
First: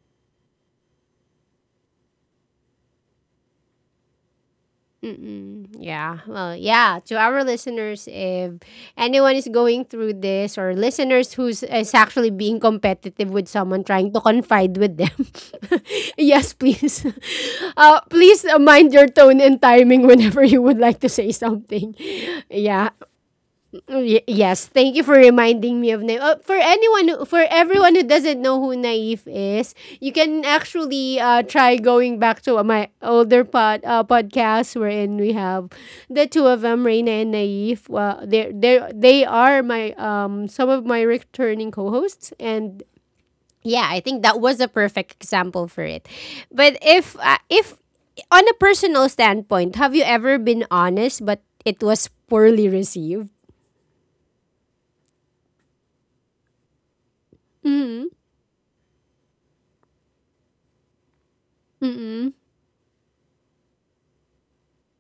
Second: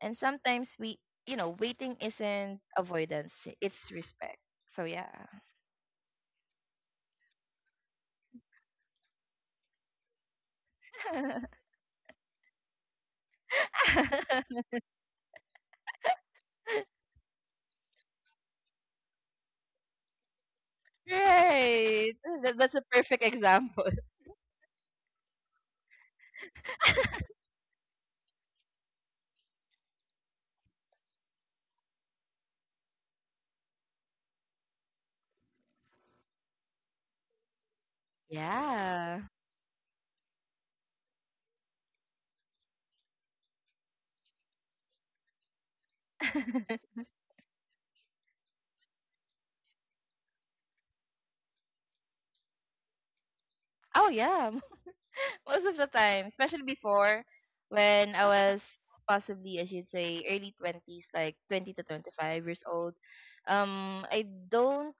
S2: And sometimes we, you know, waiting isn't avoidance, it's respect. So yeah.
S1: Mm-mm. Yeah. Well, yeah. To our listeners, if anyone is going through this, or listeners who's is actually being competitive with someone trying to confide with them, yes, please, uh, please uh, mind your tone and timing whenever you would like to say something.
S2: Right. That that's a
S1: Yeah.
S2: perfect example.
S1: Y- yes, thank you for reminding me of Naive. Uh, for anyone, who- for everyone who doesn't know who Naive is, you can actually uh, try going back to my older pod uh, podcast wherein we have the two of them, Reina and Naive. Well, they they
S2: Yeah.
S1: they are my um some of my returning co-hosts, and yeah, I think that was a perfect example for it. But if uh, if on a personal standpoint, have you ever been honest but it was poorly received?
S2: Oh yeah, m- most of the time, especially before
S1: Mm-hmm.
S2: when I was, possibly I should say, early twenties, like twenty to
S1: Mm-mm.
S2: twenty-five years old. Um I don't,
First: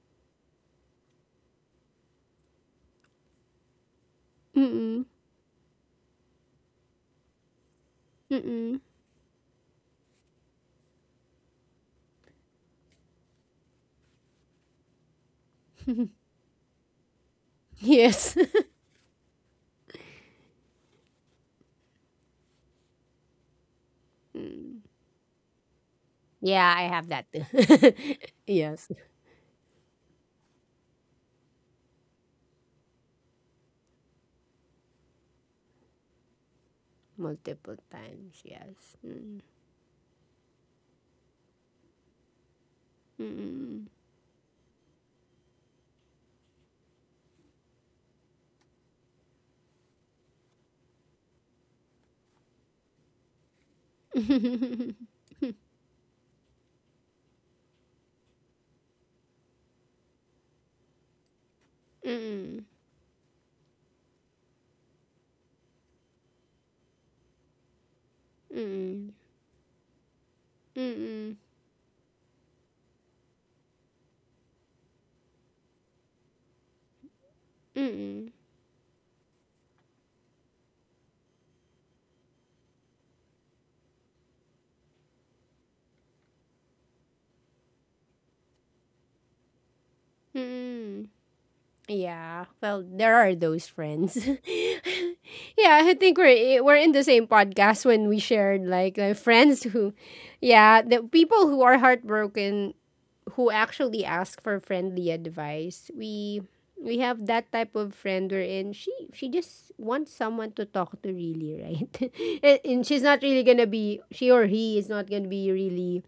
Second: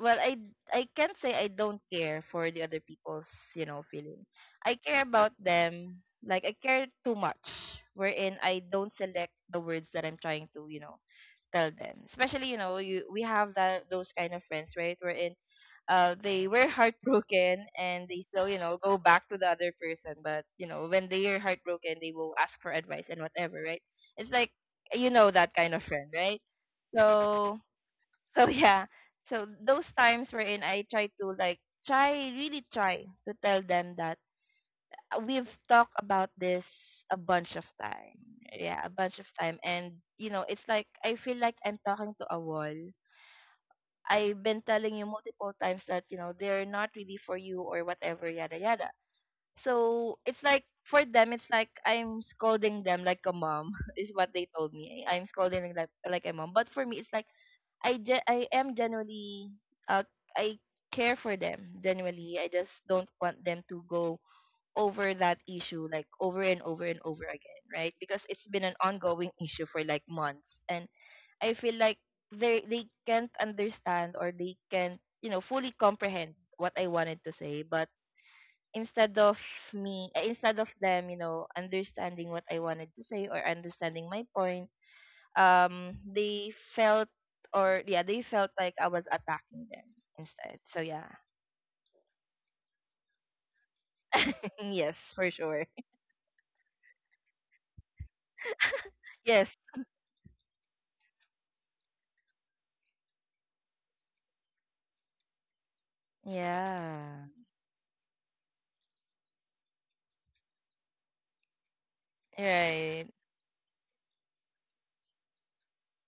S2: well, I I can't say I don't care for the other people's, you know, feeling. I care
S1: Mm-mm.
S2: about them. Like I care too much wherein I
S1: Mm-mm.
S2: don't select the words that I'm trying to, you know, tell them. Especially, you know, you we have that those kind of friends, right? Wherein uh they were heartbroken and they
S1: Yes.
S2: still, you know, go back to the other person. But, you know, when they are heartbroken they will ask for advice and whatever, right? It's like, you know, that kind of friend, right?
S1: Yeah, I have that
S2: So
S1: too.
S2: so yeah.
S1: Yes.
S2: So those times wherein I try to like try really try to tell them that we've talked about this a bunch of
S1: Multiple
S2: time.
S1: times.
S2: Yeah, a
S1: Yes.
S2: bunch of
S1: Mm-mm.
S2: time. And, you know, it's like, I feel like I'm talking to a wall.
S1: Mm-mm.
S2: I've been telling you multiple times that, you know, they're not really for you or whatever, yada, yada. So it's like, for them, it's like I'm scolding them like a mom, is what they told me. I'm scolding them like, like a mom. But for me, it's like, I, ge- I am genuinely, uh, I care for them, genuinely. I
S1: Mm-mm.
S2: just don't want them to go over that issue like over and over and over again, right? Because it's been an
S1: Mm-mm.
S2: ongoing issue for like months, and
S1: Mm-mm.
S2: I feel like they they can't understand or they can't, you know, fully comprehend what I wanted to say. But
S1: Mm-mm.
S2: instead of me uh, instead of them, you know, understanding what I wanted to say or understanding my point, um they felt, or yeah, they felt like I was attacking them instead. So
S1: Mm-mm.
S2: yeah.
S1: Yeah. Well, there are those friends.
S2: Yes, for sure.
S1: yeah, I think we're eh, we're in the same podcast when we shared, like, like
S2: Yes.
S1: friends who yeah, the people who are heartbroken who actually ask for friendly advice. We we
S2: Yeah.
S1: have that type of friend wherein she she just wants someone to talk to really, right? and, and she's
S2: Right.
S1: not really gonna be, she or he is not gonna be really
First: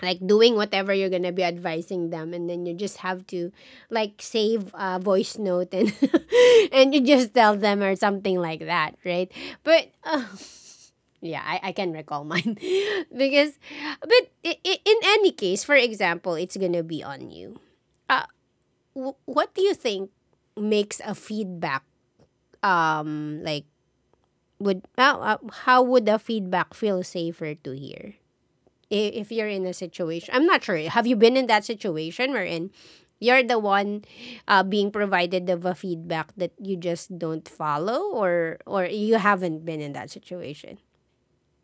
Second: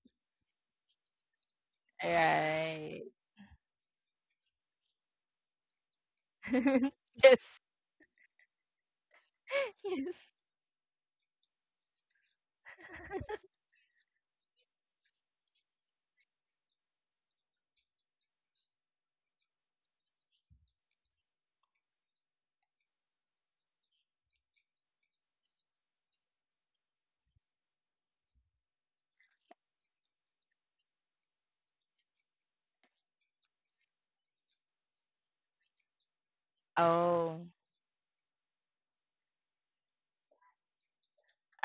S1: like doing whatever you're gonna be advising them, and then you just
S2: Right.
S1: have to like save a voice note and and you just
S2: Yes.
S1: tell them or something like that, right? But
S2: Yes.
S1: uh, yeah, I, I can recall mine. because, but i- i- in any case, for example, it's gonna be on you. Uh, w- what do you think makes a feedback, um, like, would, uh, uh, how would a feedback feel safer to hear? I- If you're in a situation, I'm not sure. Have you been in that situation wherein you're the one uh, being provided of a feedback that you just
S2: Oh.
S1: don't follow, or or you haven't been in that situation?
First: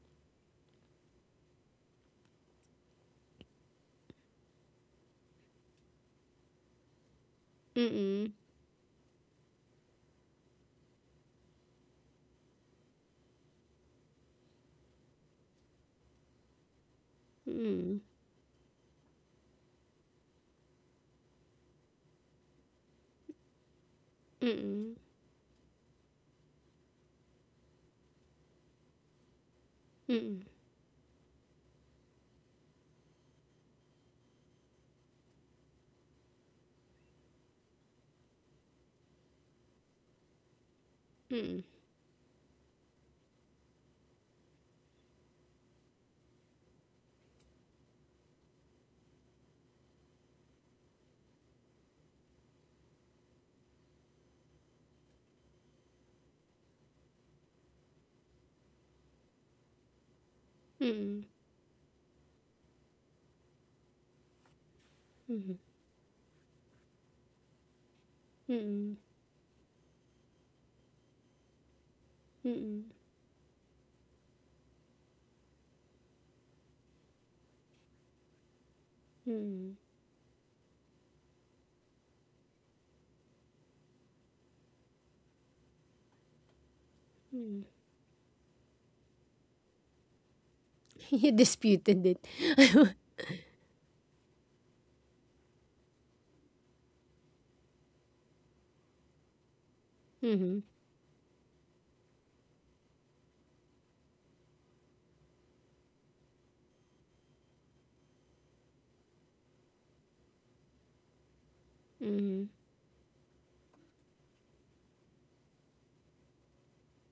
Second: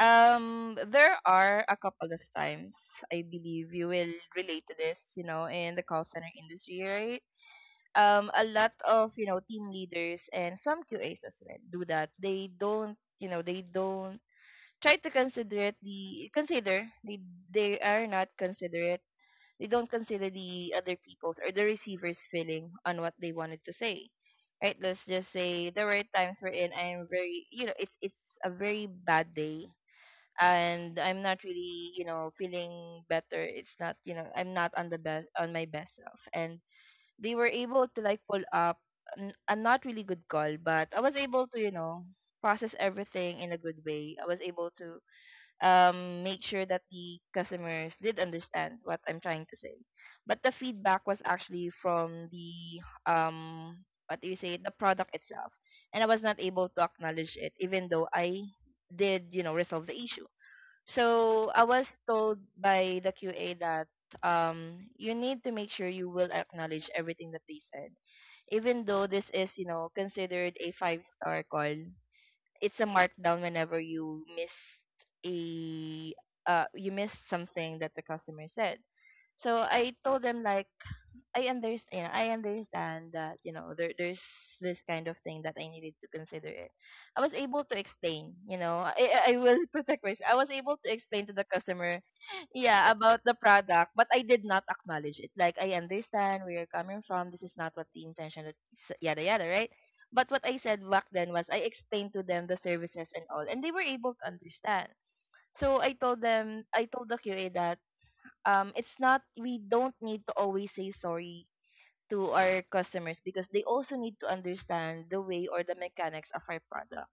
S2: Um, there are a couple of times, I believe you will relate to this, you know, in the call center industry, right? Um,
S1: Mm-mm.
S2: a lot of, you know, team leaders and some QAs as as well do that. They don't, you know, they don't try to consider it the consider they they
S1: Mm-mm.
S2: are not considerate, they don't consider the other people's or the receiver's feeling on what they wanted to say. Right?
S1: Mm-mm.
S2: Let's just say there were times wherein I'm very, you know, it's it's a very bad day
S1: Mm.
S2: and I'm not really, you know, feeling better. It's not, you know, I'm not on the best on my best self. And they were able to like pull up n- a not really good call, but I was able to,
S1: Mm.
S2: you know, process everything in a good way. I was able to um, make sure that the customers did understand what I'm trying to say. But the feedback was actually from the um, what do you say, the product itself, and I was not able to acknowledge it, even though I did, you know, resolve the issue.
S1: Mm.
S2: So I was told by the Q A that um, you need to
S1: Mm.
S2: make sure you will acknowledge everything that they said, even
S1: Mm.
S2: though this is you know considered a five star call. It's
S1: Mm.
S2: a markdown whenever you missed a uh, you missed something that the customer said. So
S1: Mm.
S2: I told them like, I understand. I understand that, you know, there there's this kind of thing that I needed to consider it. I was able
S1: Mm.
S2: to explain. You know, I I I will protect myself. I was able to explain to
S1: You
S2: the customer,
S1: disputed it.
S2: yeah, about the product, but I did not acknowledge it. Like I understand where you're coming from. This is not what the intention. That, yada yada, right? But what I
S1: Mhm.
S2: said back then was I explained to them the services and all, and they were able to understand. So I told them, I told the Q A that um, it's not, we don't need to always say sorry to
S1: Mhm.
S2: our customers because they also need to understand the way or the mechanics of our product.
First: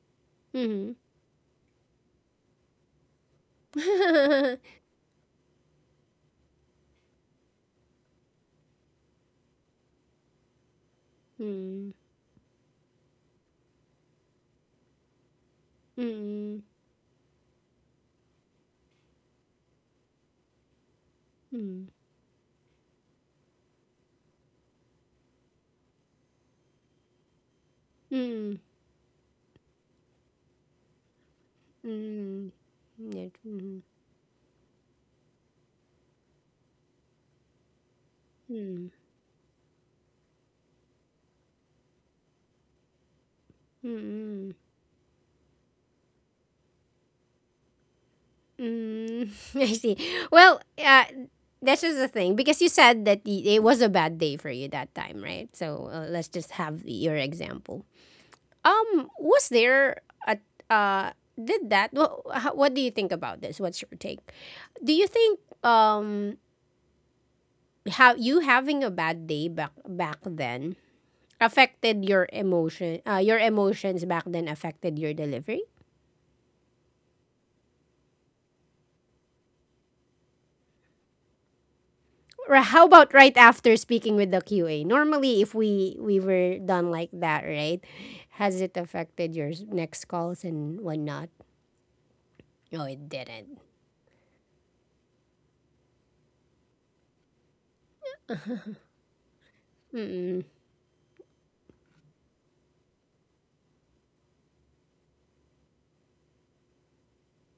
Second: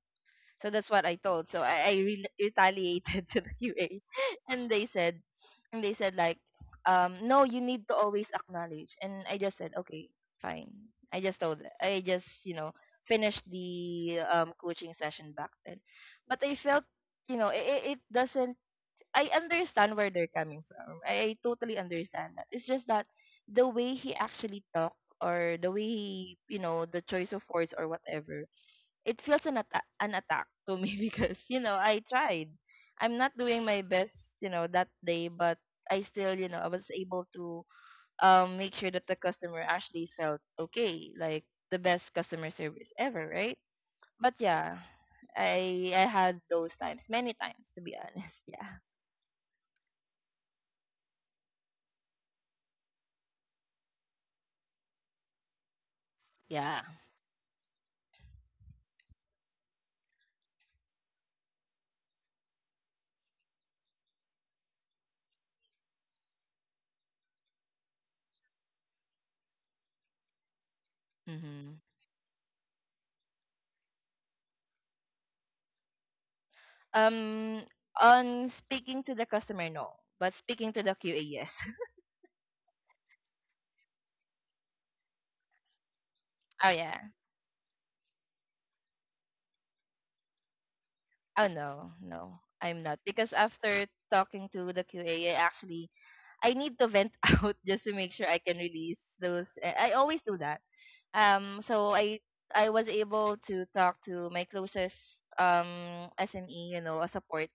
S2: So that's
S1: Mhm.
S2: what I told. So I, I re- retaliated to the Q A, and they said, and they said like, um, no, you need to always acknowledge. And I just said, okay, fine. I just told,
S1: Mm.
S2: I just you know finished the um, coaching session back then, but I
S1: Mm.
S2: felt you know it, it it doesn't, I understand where they're coming from. I, I totally
S1: Mm.
S2: understand that. It's just that the way he actually talked or the way he, you know, the choice of words or whatever,
S1: Mm.
S2: it feels an, atta- an attack to me because, you know, I
S1: Mm.
S2: tried. I'm
S1: Yes.
S2: not doing
S1: Mhm.
S2: my best, you know, that day, but I still, you know, I was able to um, make
S1: Mm.
S2: sure that the customer actually felt okay, like the best customer service ever, right? But
S1: Mm.
S2: yeah, I I had those times, many times to be honest. Yeah.
S1: Mm. I see. Well, uh, that's just the thing because you said that the, it was a bad day for you that time, right? So uh, let's just have
S2: Yeah.
S1: your example. Um, was there a uh did that? What what do you think about this? What's your take? Do you think um how you having a bad day back back then
S2: Mhm.
S1: affected your emotion uh, your emotions back then affected your delivery?
S2: Um, on speaking to the customer, no. But speaking to the Q A, yes.
S1: Or how about right after speaking with the Q A? Normally if we we were
S2: Oh
S1: done
S2: yeah.
S1: like that, right? Has it affected your next calls and whatnot?
S2: Oh no, no,
S1: No,
S2: I'm not.
S1: it
S2: Because
S1: didn't.
S2: after talking to the Q A, actually I need to vent out just to make sure I can release those. I I always do that. Um, so I I was able to talk to my closest um S M E, you know, a support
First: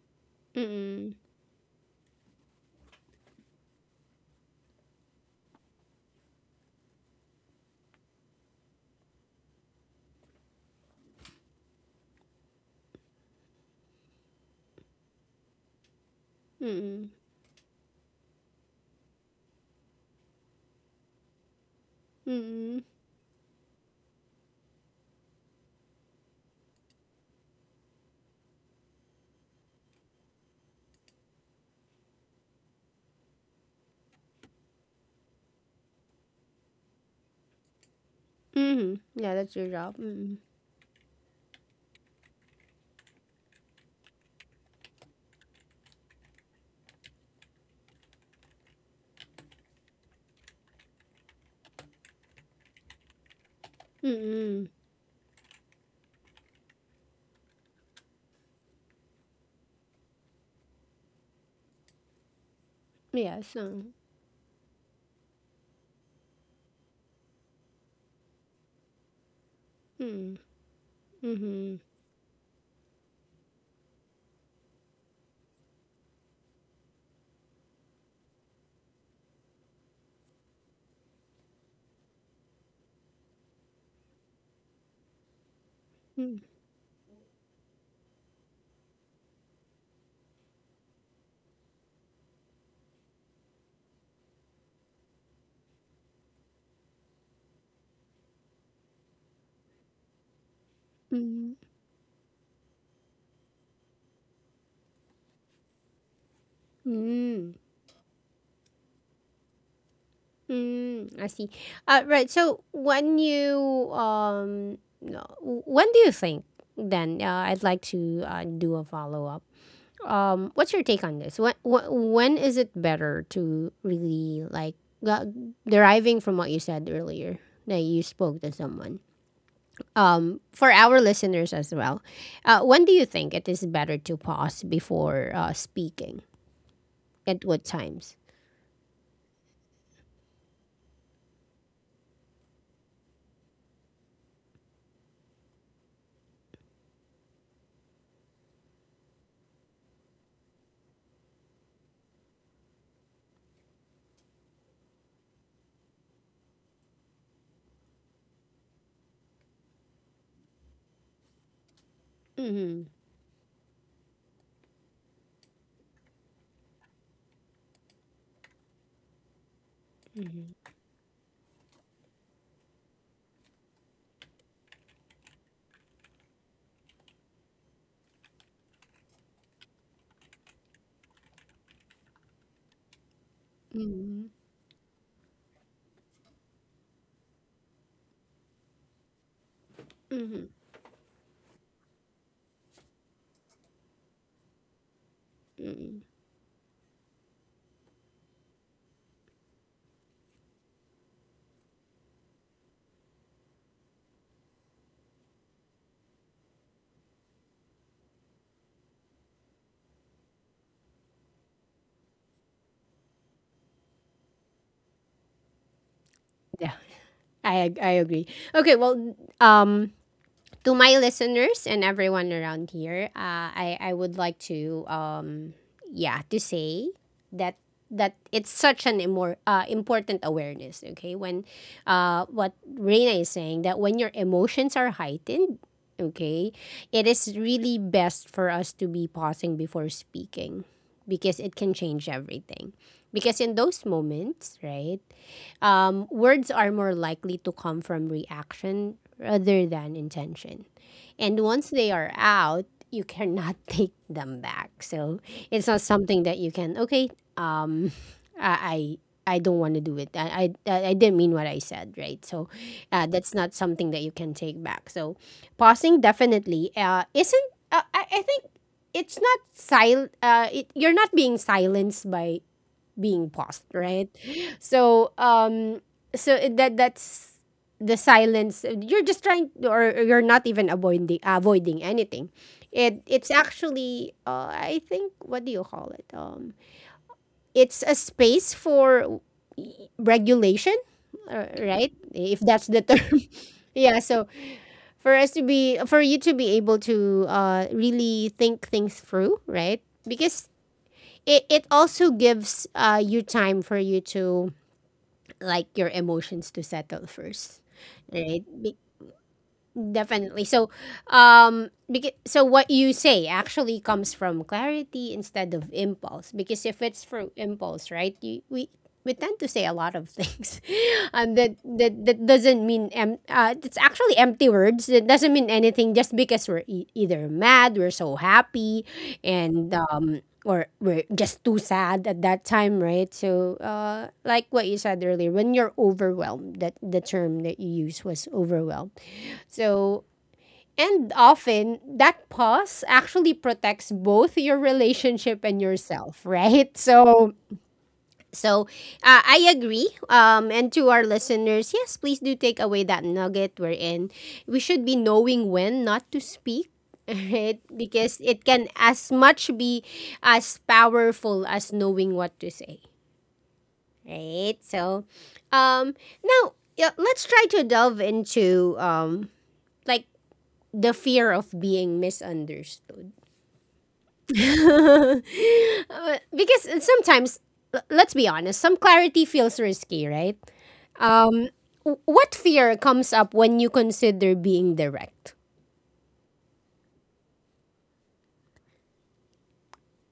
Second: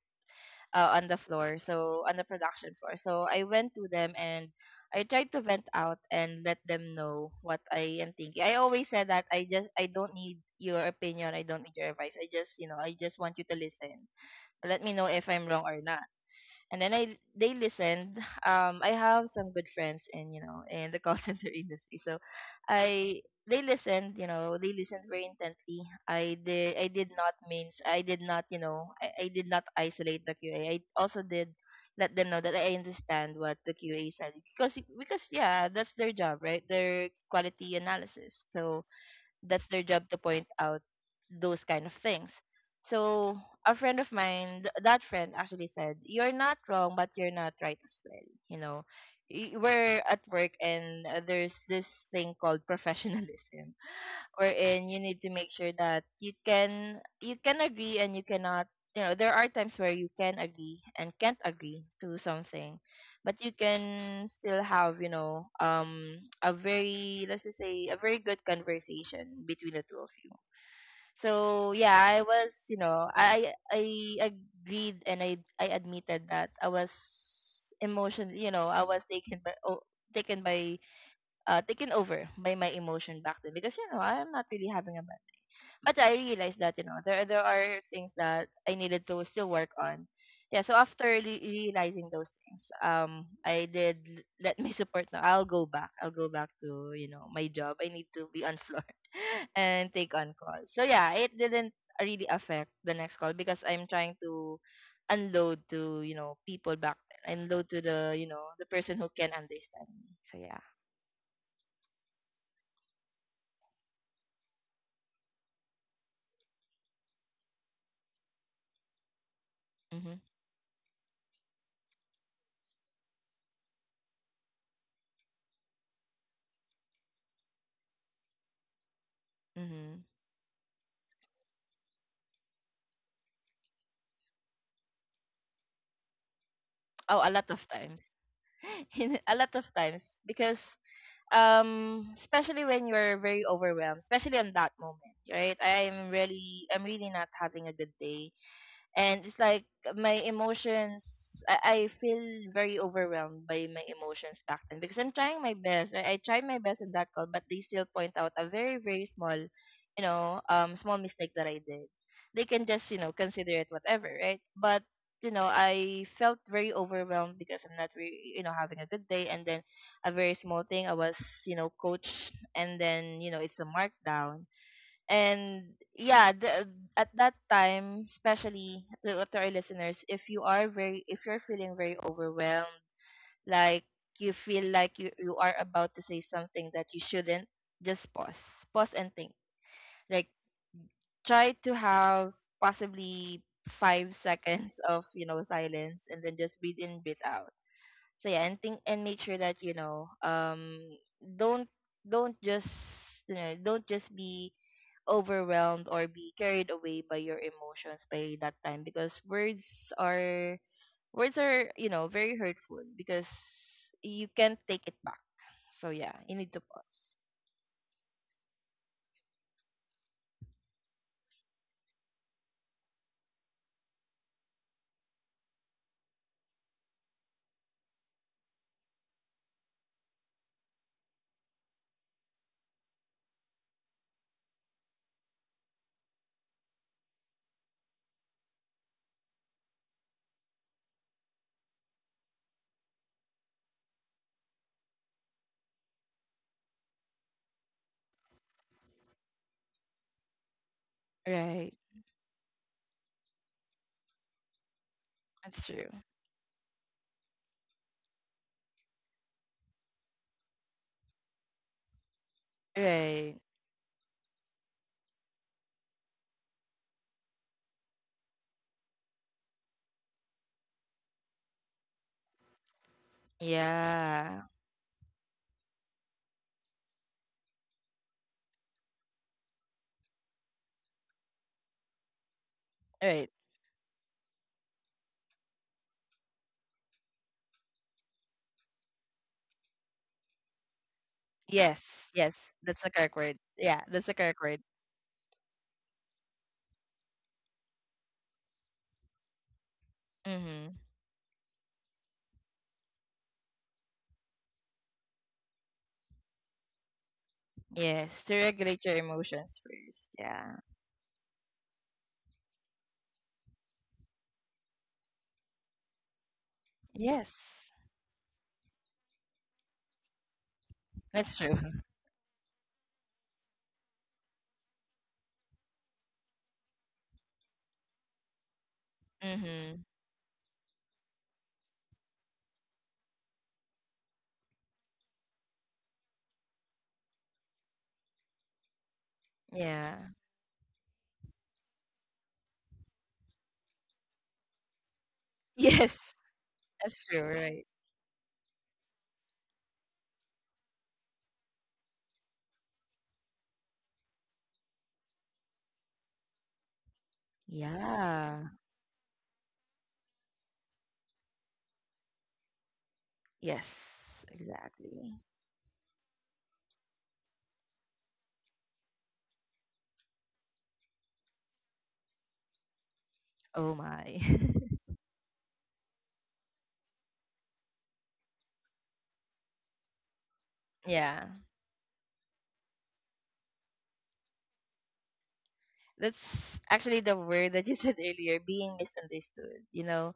S2: uh, on
S1: Mm-mm.
S2: the floor, so on the production floor. So I went to them and I tried to vent out and let them know what I am thinking. I always said that I just I don't need your opinion, I don't need your advice. I just you know I just want you to listen. Let me know if I'm wrong or not, and then
S1: Mm-mm.
S2: I they listened. Um, I have some good friends in, you know, in the call center industry, so
S1: Mm-mm.
S2: I they listened. You know, they listened very intently. I did I did not means I did not, you know, I, I did not isolate the Q A. I also did let them know that I understand what the Q A said because because yeah, that's their job, right? Their quality analysis. So
S1: Mhm. Yeah, that's
S2: that's
S1: your
S2: their
S1: job.
S2: job to
S1: Mm.
S2: point out those kind of things. So a friend of mine, th- that friend actually said, "You're not wrong, but you're not right as well." You know, Y- we're at work, and uh, there's this thing called professionalism,
S1: Mm.
S2: wherein you need to make sure that you can you can agree and you cannot, you know, there are times where you can agree and can't agree to something, but you
S1: Yes. Um,
S2: can still have, you know, um a very, let's just say, a very good conversation between the two of you.
S1: mm.
S2: So
S1: Mhm.
S2: yeah, I was, you know, i i agreed, and i i admitted that I was emotionally, you know, I was taken by oh, taken by uh, taken over by my emotion back then, because you know I'm not really having a, but I
S1: Mm.
S2: realized that, you know, there there are things that I needed to still work on. Yeah, so after re- realizing those things, um, I did l- let my support know. I'll go back. I'll go back to, you know, my job. I need to be on floor and take on calls. So yeah, it
S1: Mm.
S2: didn't really affect the next call, because I'm trying to unload to, you know, people back then.
S1: Mm.
S2: Unload to the, you know, the person who can understand me. So yeah.
S1: Mm. I see. Uh, right. So when you um, no, w- when do you think then? Uh, I'd like to uh, do a follow up. Um, what's your take on this? When wh- when is it better to really like uh, deriving from what you said earlier that you spoke to someone?
S2: Mhm.
S1: Um, for our listeners as well, uh, when do you think it is better to pause before uh, speaking?
S2: Oh, a
S1: At
S2: lot of
S1: what
S2: times.
S1: times?
S2: In- a lot of times, because um especially when you're very overwhelmed, especially on that moment, right? I'm really I'm really not having a good day, and it's like my emotions, I, I feel very overwhelmed by my emotions back then because I'm trying my best, right? I tried my best in that call, but they still point out a very very small, you know, um small mistake that I did. They can
S1: Mm-hmm.
S2: just, you know, consider it whatever, right? But you know, I felt very overwhelmed because I'm not really, you know, having a good day, and then a very small
S1: Mm-hmm.
S2: thing I was, you know, coached, and then, you know, it's a markdown. And yeah, the, at that time, especially to, to our listeners, if you are very, if you're feeling very overwhelmed, like you feel like you, you are about to say something that you shouldn't, just pause, pause and think. Like
S1: Mm-hmm.
S2: try to have possibly five seconds of, you know,
S1: Mm-hmm.
S2: silence, and then just breathe in, breathe out. So yeah, and think and make sure that, you know, um, don't, don't just you know, don't just be overwhelmed or be carried away by your emotions by that time, because words are words are, you know, very hurtful because you can't take it back. So yeah, you need to
S1: Yeah,
S2: pause.
S1: I ag- I agree. Okay, well, um, to my listeners and everyone around here, uh, I I would like to um yeah to say that that it's such an imor- uh, important awareness. Okay, when uh what Reina is saying that when your emotions are heightened, okay, it is really best for us to be pausing before speaking because it can change everything. Because in those moments, right, um, words are more likely to come from reaction rather than intention. And once
S2: Right,
S1: they are out, you cannot take them back. So
S2: that's
S1: it's not
S2: true.
S1: something that you can, okay, um, I, I I don't want to do it. I, I, I didn't mean what I said, right? So uh, that's
S2: Right.
S1: not something that you can take back. So pausing definitely uh, isn't, uh, I, I think it's not sil- uh, it, you're not being silenced by being paused, right?
S2: Yeah.
S1: So um so it- that that's the silence you're just trying or you're not even avoiding avoiding anything. It
S2: Right.
S1: it's actually uh, I think what do you call it? Um it's a space for regulation, uh,
S2: Yes,
S1: right?
S2: yes,
S1: If that's
S2: that's
S1: the
S2: the correct
S1: term.
S2: word. Yeah,
S1: Yeah,
S2: that's the
S1: so
S2: correct word.
S1: for us to be for you to be able to uh really think things through, right? Because
S2: Mm-hmm.
S1: it, it also gives uh you time for you to like your emotions to settle first,
S2: Yes, to
S1: right? Be-
S2: regulate your emotions first,
S1: Definitely.
S2: yeah.
S1: So, um, because, so what you say actually comes from clarity instead of impulse. Because if it's for
S2: Yes,
S1: impulse, right, you, we we tend to say a lot of things,
S2: that's
S1: um,
S2: true.
S1: that that that doesn't mean em- uh, it's actually empty words. It doesn't mean anything just because we're e- either mad, we're so happy, and
S2: Mm-hmm.
S1: um, or we're just too sad at that time, right? So, uh, like what you said earlier, when you're overwhelmed, that the term that you use was overwhelmed
S2: Yeah.
S1: so, and often that pause actually protects both your relationship and
S2: Yes,
S1: yourself, right?
S2: that's true,
S1: So,
S2: right.
S1: so uh, I agree. Um, and to our listeners, yes, please do take away that nugget we're in. We should be knowing when not to speak. Right, because
S2: Yeah.
S1: it can as much be as powerful as knowing what to say.
S2: Yes,
S1: Right, so
S2: exactly.
S1: um, now yeah, let's try to delve into um, like the fear of being misunderstood.
S2: Oh my.
S1: Uh, because sometimes, l- let's be honest, some clarity feels risky, right?
S2: Yeah.
S1: W- What fear comes up when you consider being direct?
S2: That's actually the word that you said earlier, being misunderstood. You know,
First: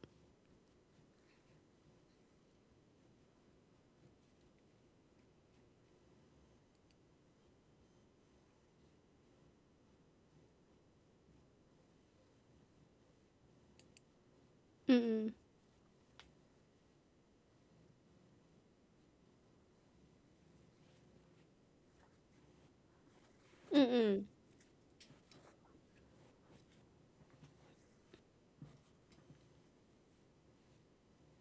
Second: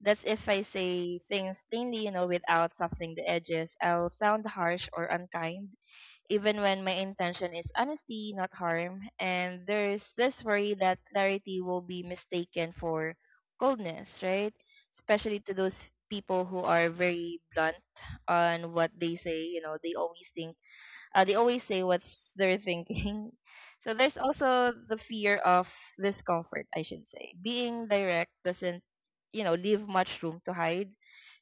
S2: that's if I say things plainly, you know, without softening the edges, I'll sound harsh or unkind, even when my intention is honesty, not harm. And there's this worry that clarity will be mistaken for coldness, right? Especially to those people who are very blunt on what they say. You know, they always think, Uh, they always say what's they're thinking. So there's also the fear of discomfort, I should say. Being direct doesn't, you know, leave much room to hide.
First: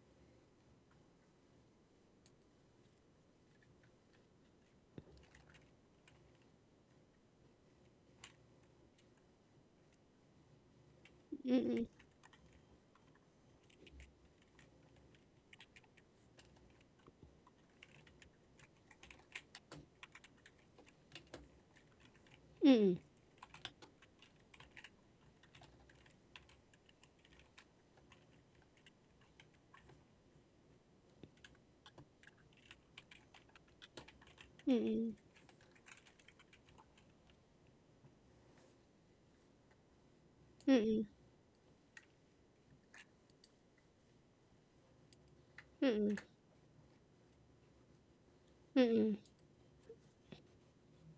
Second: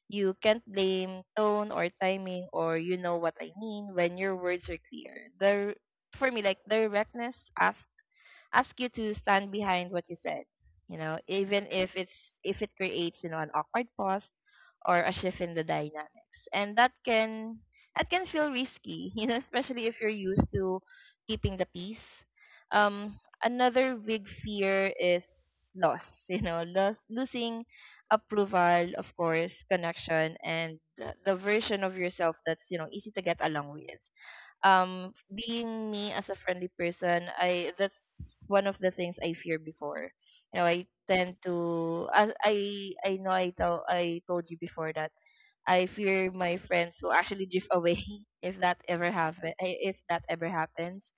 S2: You can't blame tone or timing or you know what I mean when your words are clear. The, for me, like, directness ask ask you to stand behind what you said. You know, even
S1: Mm-mm,
S2: if it's, if it creates, you know, an awkward pause or a shift in the dynamics. And that can that can feel risky, you know, especially if you're used to keeping the peace.
S1: mm-mm,
S2: Um, another big fear is loss, you know, lo- losing approval, of course, connection, and the the version of yourself that's, you know, easy to get along with. Um
S1: mm-mm,
S2: being me as a friendly person, I that's one of the things I fear before. You know, i
S1: mm-mm,
S2: tend to i i, I know, i tell I told you before that I
S1: mm-mm,
S2: fear my friends who actually drift away. if that ever
S1: mm-mm,
S2: happen I- If that ever happens,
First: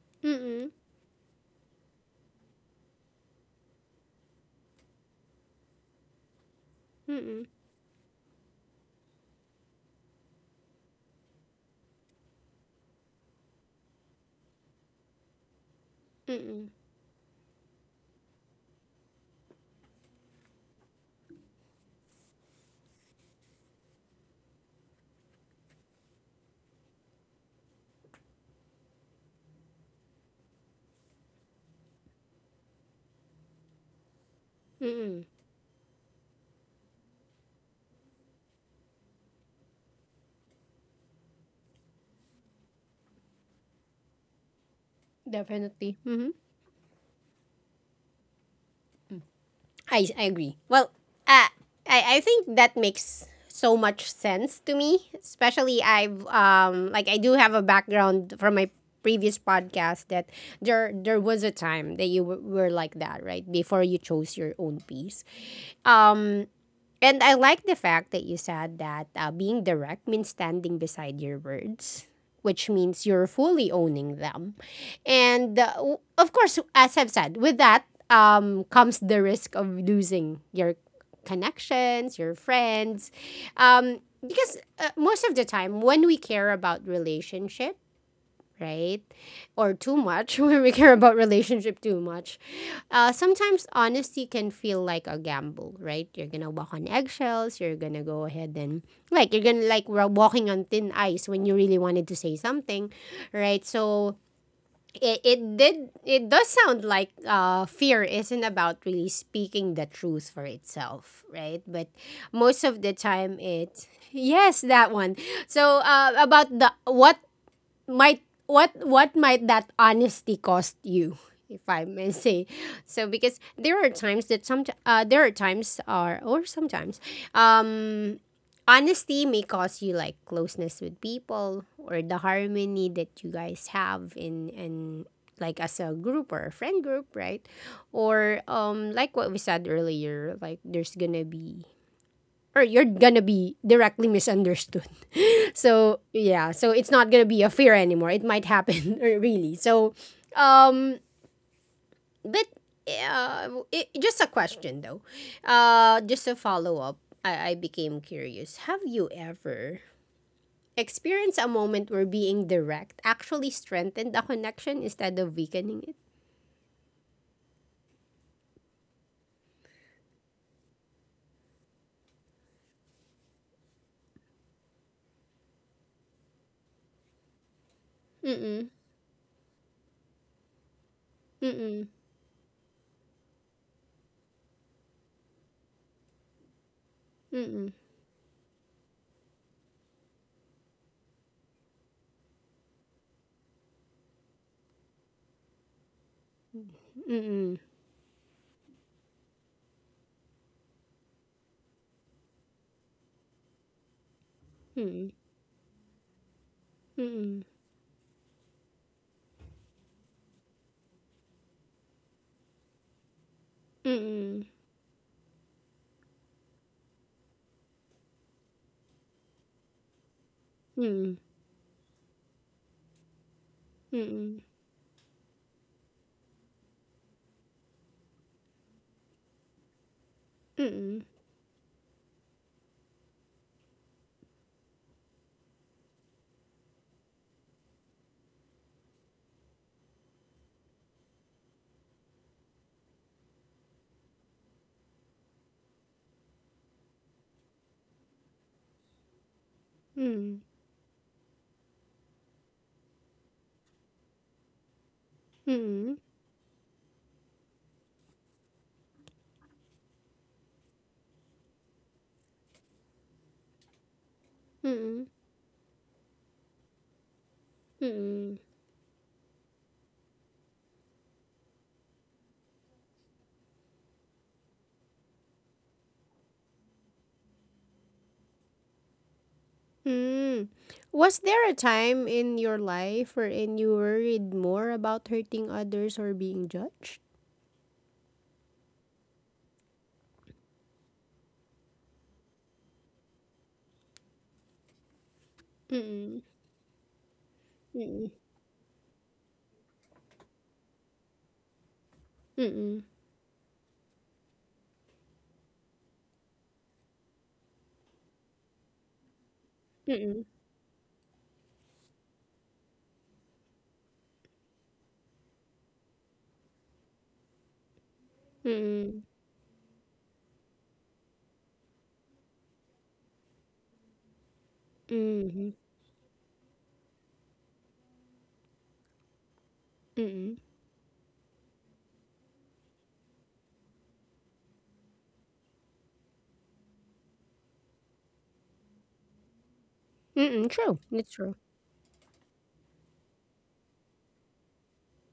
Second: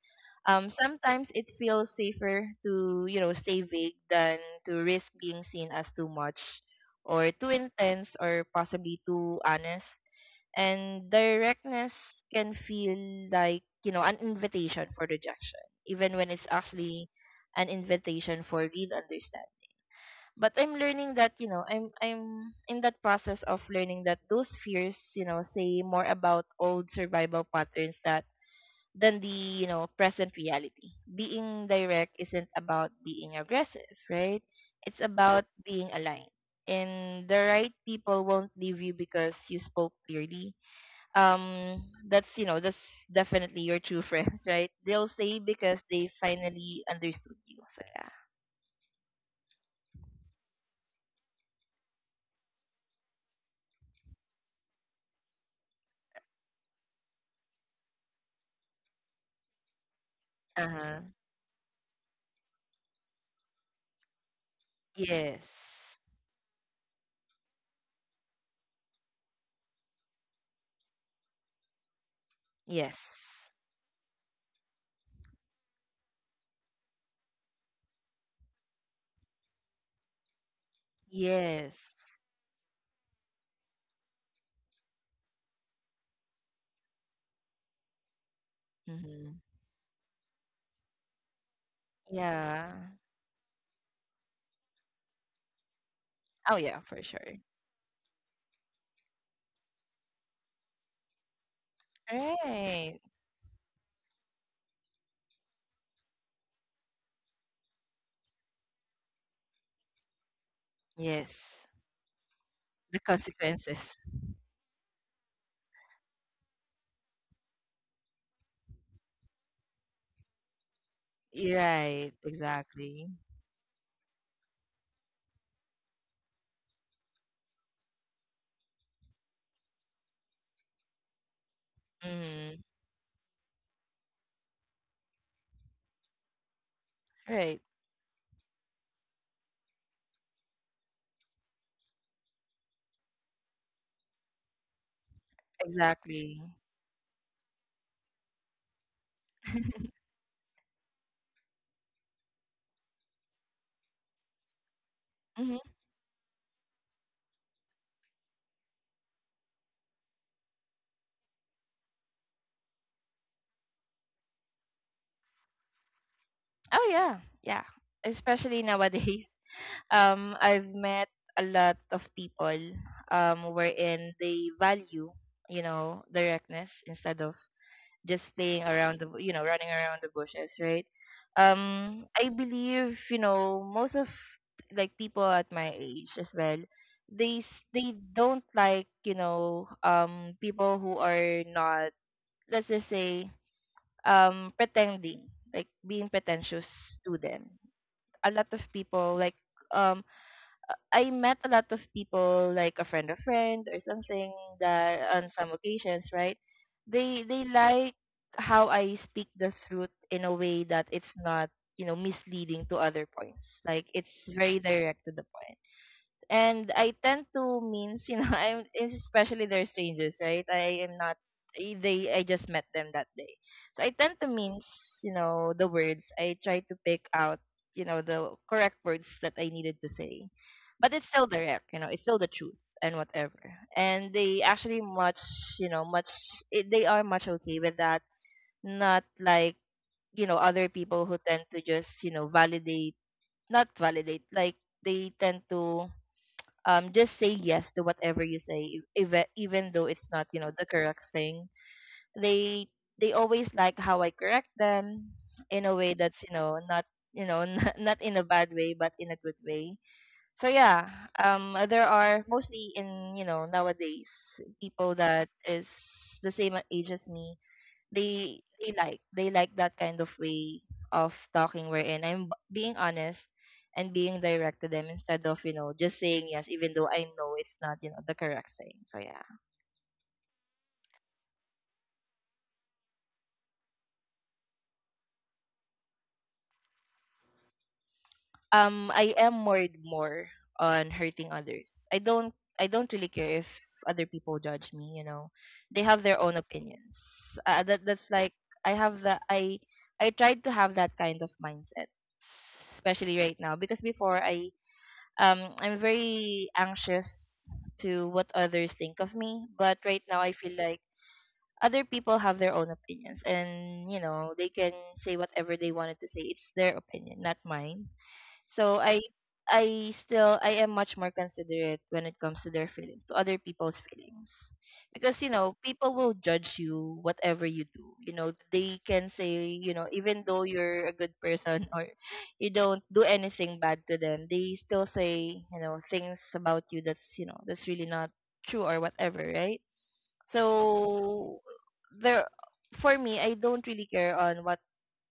S2: um
S1: mm-mm,
S2: sometimes it feels safer to, you know, stay vague than to risk being seen as too much or
S1: mm-mm.
S2: too intense, or possibly too honest. And directness can feel like, you know, an invitation for rejection, even when it's actually an invitation for real understanding. But I'm learning that, you know, I'm I'm in that process of learning that those fears, you know, say more about old survival patterns that than the, you know, present reality. Being direct isn't about being aggressive, right? It's about being aligned, and the right people won't leave you because you spoke clearly. um that's, you know, that's definitely your true friends, right? They'll stay because
S1: Definitely.
S2: they finally understood you. So yeah.
S1: I, I agree. Well, uh, I, I think that makes so much sense to me. Especially I've um like I do have a background from my previous podcast that there
S2: Uh-huh.
S1: there was a time that you were, were like that, right? Before you chose your own piece.
S2: Yes.
S1: Um and I like the fact that you said that uh, being direct means standing beside your words, which
S2: Yes.
S1: means you're fully owning them. And uh, w- of course, as I've said, with that um, comes the risk of losing your
S2: Yes.
S1: connections, your friends. Um, because uh, most of the time, when we care about relationship, right?
S2: Mm-hmm.
S1: Or too much when we care about relationship too much.
S2: Yeah.
S1: Uh, sometimes honesty can feel like a gamble, right? You're gonna
S2: Oh
S1: walk
S2: yeah,
S1: on
S2: for sure.
S1: eggshells. You're gonna go ahead and like you're gonna like we're walking on thin ice when you really wanted to say something,
S2: Right.
S1: right? So it, it did it does sound like uh, fear isn't about really speaking the truth for itself,
S2: Yes,
S1: right? But most of the
S2: the
S1: time
S2: consequences.
S1: it yes that one so uh, about the what might what what might that honesty cost you if I may
S2: Right,
S1: say so
S2: exactly.
S1: because there are times that some uh, there are times or or sometimes um honesty may cost you like closeness with people or the
S2: Mm-hmm.
S1: harmony that you guys have in and like as a group or a friend group right
S2: Right,
S1: or um like what we said earlier like there's gonna be or you're gonna be directly misunderstood. So
S2: exactly.
S1: yeah, so it's not gonna be a fear anymore. It might happen or really. So um but uh, it, just a question though.
S2: Mm-hmm.
S1: Uh just a follow up. I, I became curious. Have you ever experienced a moment where being direct actually strengthened a connection instead of weakening it?
S2: Oh yeah. Yeah, especially nowadays. Um, I've met a lot of people um, wherein they value, you know, directness instead of just staying
S1: Mm-mm.
S2: around the, you know, running around the bushes, right?
S1: Mm-mm.
S2: Um, I believe, you know, most of, like, people at my age as well, they s-
S1: Mm-mm.
S2: they don't like, you know, um, people who are not, let's just say, um, pretending, like being pretentious to them. A lot of people like um I met a lot of people, like a friend of friend or something,
S1: Mm-mm.
S2: that
S1: Mm-mm.
S2: on some occasions, right? They they like how I speak the truth in a way that it's not, you know, misleading to other points. Like it's
S1: Mm-mm.
S2: very direct to the point. And I tend to means, you know, I'm, especially they're strangers, right? I am not,
S1: Mm-mm.
S2: I- they, I just met them that day. So I
S1: Mm-mm.
S2: tend to
S1: Mm-mm.
S2: means, you know, the words. I try to pick out, you know, the correct words that I needed to say. But it's still direct, you know, it's still the truth and whatever. And they actually much, you know, much, it, they are much okay with that. Not like, you know, other people who tend to just, you know, validate, not validate, like they tend to, um, just say yes to whatever you say, e-, even even though it's not, you
S1: Mm-mm.
S2: know, the correct thing. They they always like how I correct them in a way that's, you know, not, you know, not, not in a bad way but in a good way. So yeah, um, there are, mostly in, you know, nowadays, people
S1: Mm-mm.
S2: that is the same age as me,
S1: Mm-mm.
S2: they they like they like that kind of way of talking, wherein I'm b- being honest and being direct to them, instead of, you know, just saying yes even though I know it's not, you know, the correct thing. So yeah,
S1: Mm. Was there a time in your life wherein you worried more about hurting others or being judged?
S2: um, I am worried more on hurting others. I don't I don't really care if other people judge me. You know, they have their
S1: Mm-mm.
S2: own opinions. Uh, that that's
S1: Mm-mm.
S2: like I have that, I I tried to have that kind of mindset,
S1: Mm-mm.
S2: especially right now, because before I um, I'm very anxious to what others think of me. But right now,
S1: Mm-mm.
S2: I feel like other people have their own opinions, and you know they can say whatever they wanted to say. It's their opinion, not mine. So I
S1: Mm-mm.
S2: I still, I am much more considerate when it comes to their feelings, to other people's feelings. Because, you
S1: Mm-mm.
S2: know, people will judge you whatever you do. You know, they can say, you know, even
S1: Mm-mm.
S2: though you're a good person or you don't do anything bad to them, they still say, you know, things about you that's, you know, that's really not true or whatever, right?
S1: Mm-mm. True. It's true.
S2: So there, for me, I don't really care on what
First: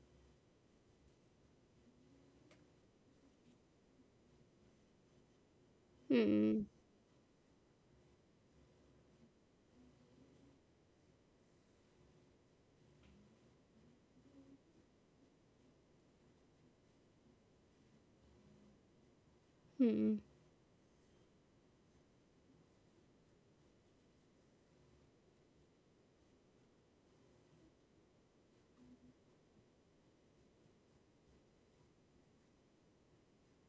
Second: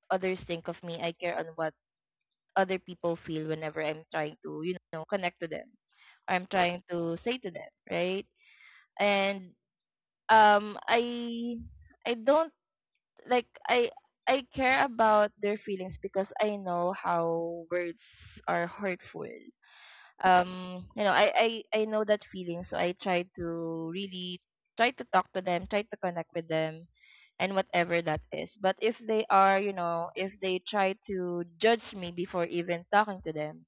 S2: others think of me. I care on what other people feel whenever I'm trying to, you know, connect to them. I'm
S1: Mm-mm.
S2: trying to say to them, right? And um I I don't like I I care about their feelings because I know how words are hurtful.
S1: Mm-mm.
S2: Um, you know, I, I, I know that feeling, so I try to really try to talk to them, try to connect with them and whatever that is. But if they are, you know, if they try to judge me before even talking to them,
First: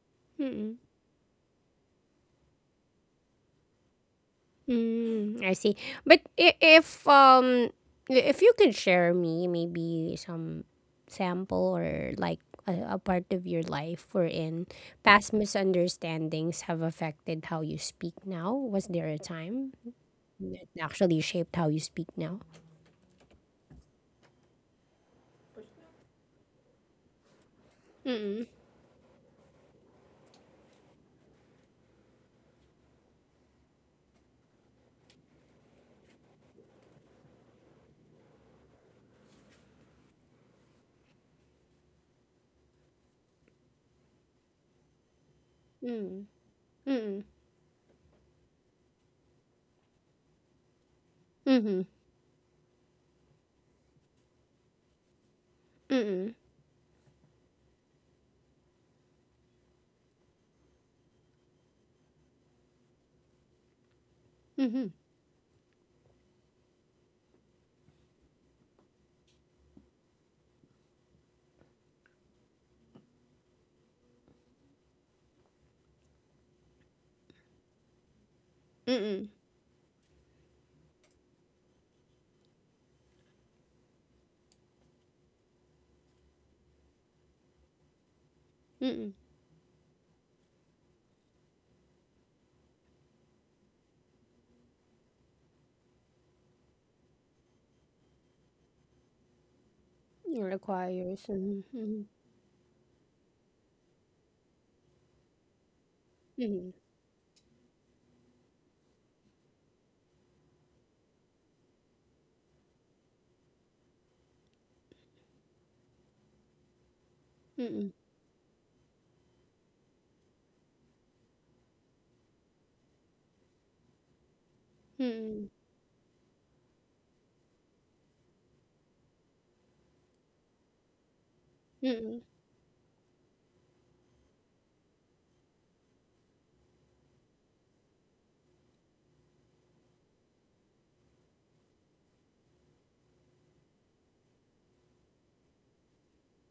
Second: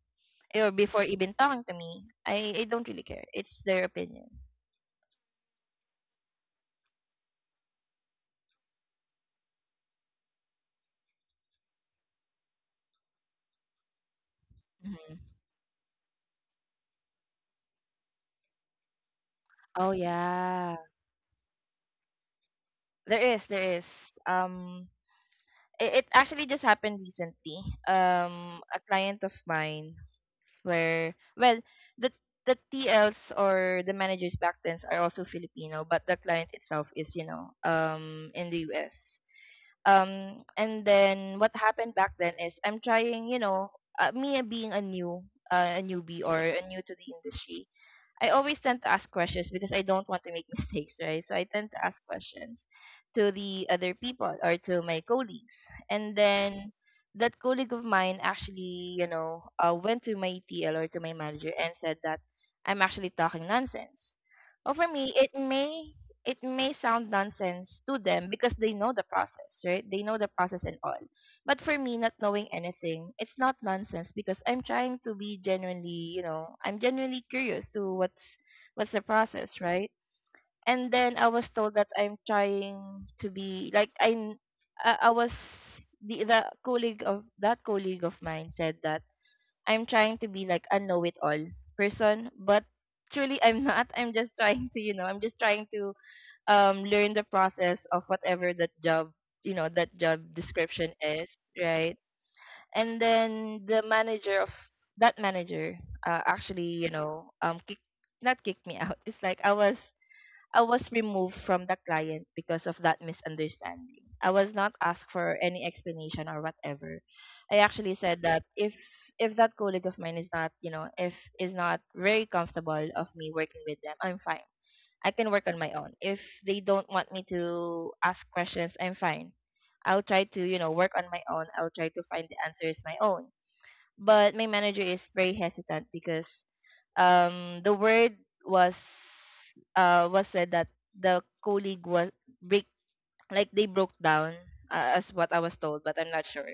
S2: or
S1: Mm-mm.
S2: before even talking to me. I, I don't really care. It's their opinion.
S1: Mm, I see. But i- if um i- if you could share me maybe some sample or like a, a part of your life wherein
S2: Mhm.
S1: past misunderstandings have affected how you speak now, was there a time
S2: Oh
S1: that
S2: yeah,
S1: actually shaped how you speak now?
S2: there is, there is. Um, it, it actually just happened recently. Um, a client of mine, where well, the the T Ls or the managers back then are also Filipino, but the client itself is you know um in the U S. Um, and then what happened back then is I'm trying, you know, uh, me being a new uh, a newbie
S1: Mm.
S2: or a new to the
S1: Mm.
S2: industry. I always tend to ask questions because I don't want to make mistakes, right? So I tend to
S1: Mm.
S2: ask questions to the other people or to my colleagues. And
S1: Mm.
S2: then that colleague of mine actually, you know, uh, went to my T L or to my manager and said that I'm actually talking nonsense. Well, for
S1: Mm.
S2: me, it may it may sound nonsense to them because they know the process, right? They know the process and all. But for me, not knowing anything, it's not nonsense because I'm trying to be genuinely, you know, I'm genuinely curious to what's what's the
S1: Mm.
S2: process, right? And then I was told that I'm trying to be like I'm. I, I was the the colleague of that colleague of mine said that
S1: Mm.
S2: I'm trying to be like a know-it-all person, but truly I'm not. I'm just trying to, you know, I'm just trying to um learn the process of whatever that job, you know, that job
S1: It
S2: description
S1: requires.
S2: is,
S1: Mm.
S2: right?
S1: Mm.
S2: And then the manager of that manager uh, actually
S1: Mm.
S2: you know um kick, not kicked me out. It's like i was i was removed from the client because of that misunderstanding. I was not asked for any explanation or whatever. I actually
S1: Mm.
S2: said that if if that colleague of mine is not you know if is not very comfortable of me working with them, I'm fine. I can work
S1: Mm.
S2: on my own. If they don't want me to ask questions, I'm fine. I'll try to, you know, work on my own. I'll try to
S1: Mm.
S2: find the answers my own. But my manager is very hesitant because um the word was uh was said that the colleague was break like they broke down, uh, as what I was told, but I'm not sure.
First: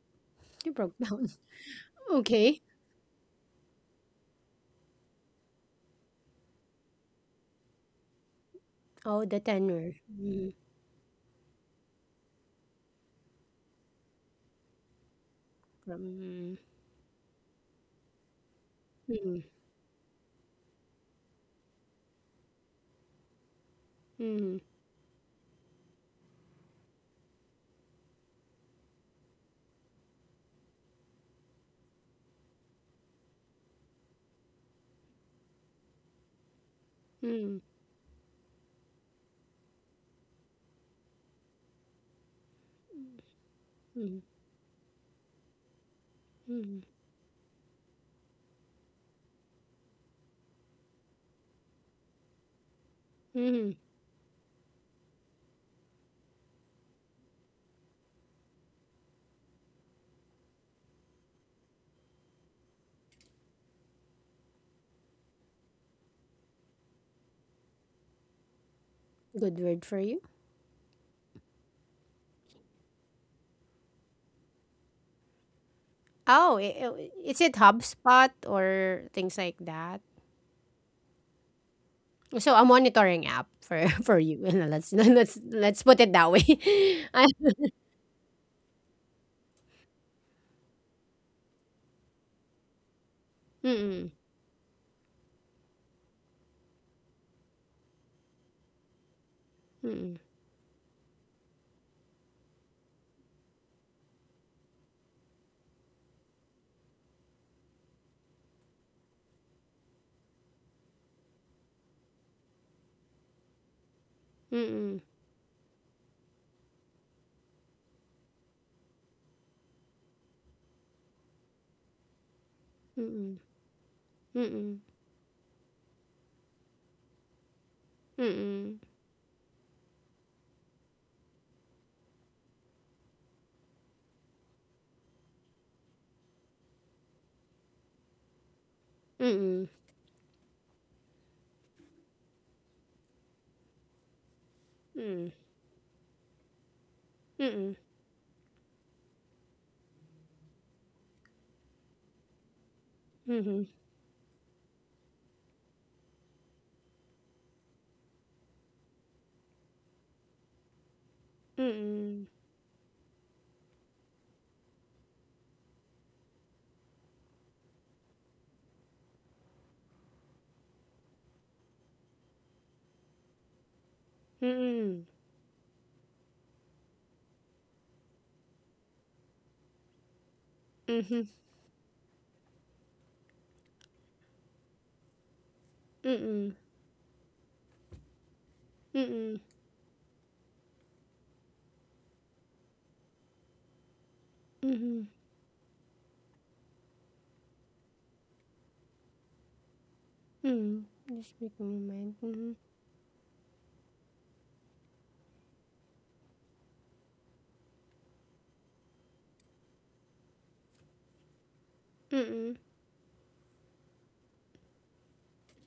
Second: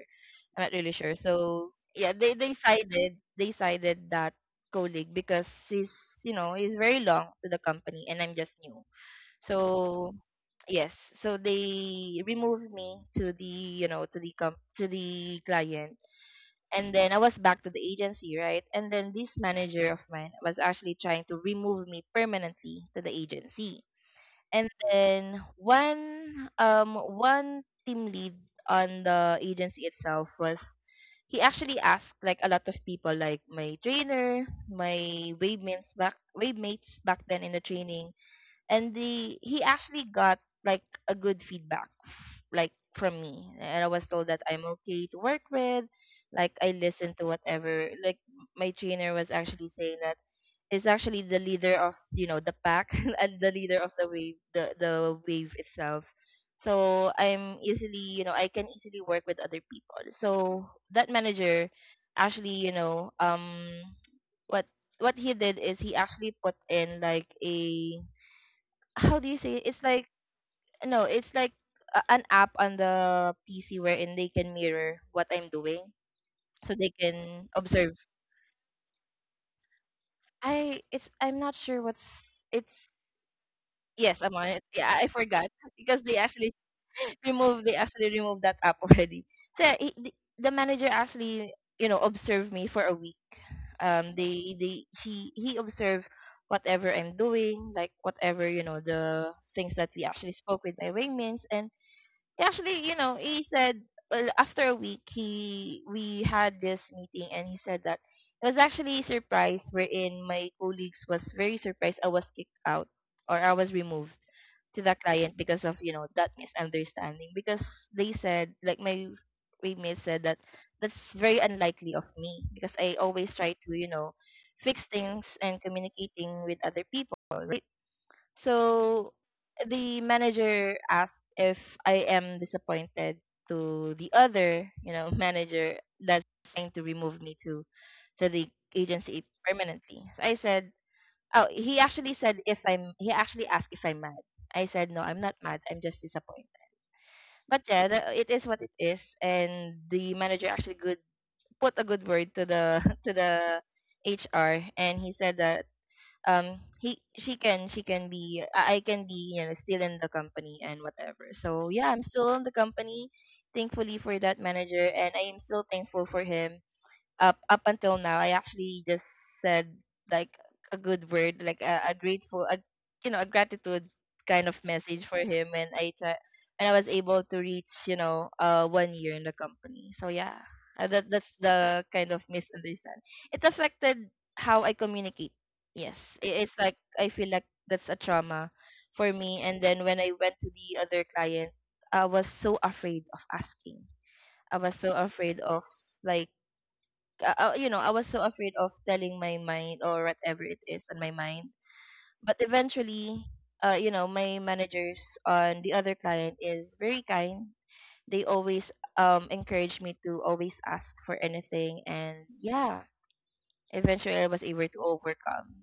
S2: I'm
S1: You
S2: not really
S1: broke
S2: sure.
S1: down.
S2: So yeah, they they
S1: Okay.
S2: sided they sided that colleague because he's you know he's very long to the company and I'm just new.
S1: Oh, the tenor.
S2: So yes, so they removed me to the you know to the com- to the client,
S1: Um,
S2: and then I was back to the agency, right? And then this
S1: Mm,
S2: manager of mine was actually trying to remove me permanently to the agency,
S1: mhm,
S2: and then one um one team lead on the agency itself was. He actually asked like a lot of people, like my trainer, my wave mates back wave mates back then in the
S1: mhm,
S2: training, and the he actually got like a good feedback like from me, and I
S1: mhm,
S2: was
S1: mhm,
S2: told that I'm okay to work with, like I
S1: mhm,
S2: listened to whatever like my trainer was actually saying that he's actually the leader of you know the pack and the
S1: mhm.
S2: leader of the wave, the the wave itself, so I'm easily you know I can easily work with other people. So that manager actually you know um what what he did is he actually put in like a how do you say
S1: Good
S2: it? It's
S1: word for
S2: like
S1: you.
S2: no, it's like a, an app on the P C wherein they can mirror what I'm doing,
S1: Oh,
S2: so
S1: i-
S2: they
S1: i- is
S2: can
S1: it
S2: observe.
S1: HubSpot or things like that?
S2: I it's I'm not sure what's
S1: So a
S2: it's
S1: monitoring app for for
S2: yes I'm
S1: you.
S2: on it. Yeah,
S1: Let's
S2: I
S1: let's
S2: forgot
S1: let's put
S2: because
S1: it
S2: they
S1: that way.
S2: actually
S1: Ah,
S2: remove they actually removed that app already. So yeah, he, the, the manager actually you know observed me for a week.
S1: mm-mm.
S2: Um, they they she he observed whatever I'm doing, like whatever you know the things that we actually spoke with my wingmans, and actually, you know, he said well, after a week he we had this meeting and he said that it was actually a surprise wherein my colleagues was very surprised I was kicked out or I was removed to the
S1: Mm-mm.
S2: client because of, you know, that misunderstanding because they said like my roommate said that that's very unlikely of me because I always
S1: Mm-mm.
S2: try to, you know,
S1: Mm-mm.
S2: fix things and communicating with other people, right?
S1: Mm-mm.
S2: So the manager asked if I am disappointed to the other, you know, manager that's trying to remove me to to the
S1: Mm-mm.
S2: agency
S1: Mm-mm.
S2: permanently. So I said, oh, he actually said if I'm, he actually asked if I'm mad. I said, no, I'm not mad. I'm just disappointed. But yeah, the, it is what it is, and the manager actually good put a good word to the to
S1: Mm-mm.
S2: the H R, and he said that um he she can she can be I I can be you know still in the company and whatever. So yeah, I'm
S1: Mm.
S2: still in the company. Thankfully for that manager, and I am still thankful for him up up until now. I actually just said like a good word like a, a grateful a, you know a gratitude kind of
S1: Hmm.
S2: message for him, and I try and I was able to reach you know uh one year in the company. So yeah, uh,
S1: Mm-mm. Mhm,
S2: that
S1: mm-mm.
S2: that's the kind of misunderstand. It affected how I communicate. Yes, I-
S1: Mm-mm.
S2: it's like I feel like that's a trauma
S1: Mhm. Mm-mm.
S2: for
S1: Mm-mm.
S2: me, and then when I went to the other client, I was so afraid of asking. I was so afraid of like uh, uh, You know, I was so afraid of telling my mind or whatever it
S1: Mm-mm.
S2: is on my
S1: Just
S2: mind.
S1: making my
S2: But
S1: mind.
S2: eventually, uh, you know, my managers on the other client is very kind. They always um encourage me to always ask for anything, and
S1: Mm-mm.
S2: yeah, eventually I was able to overcome.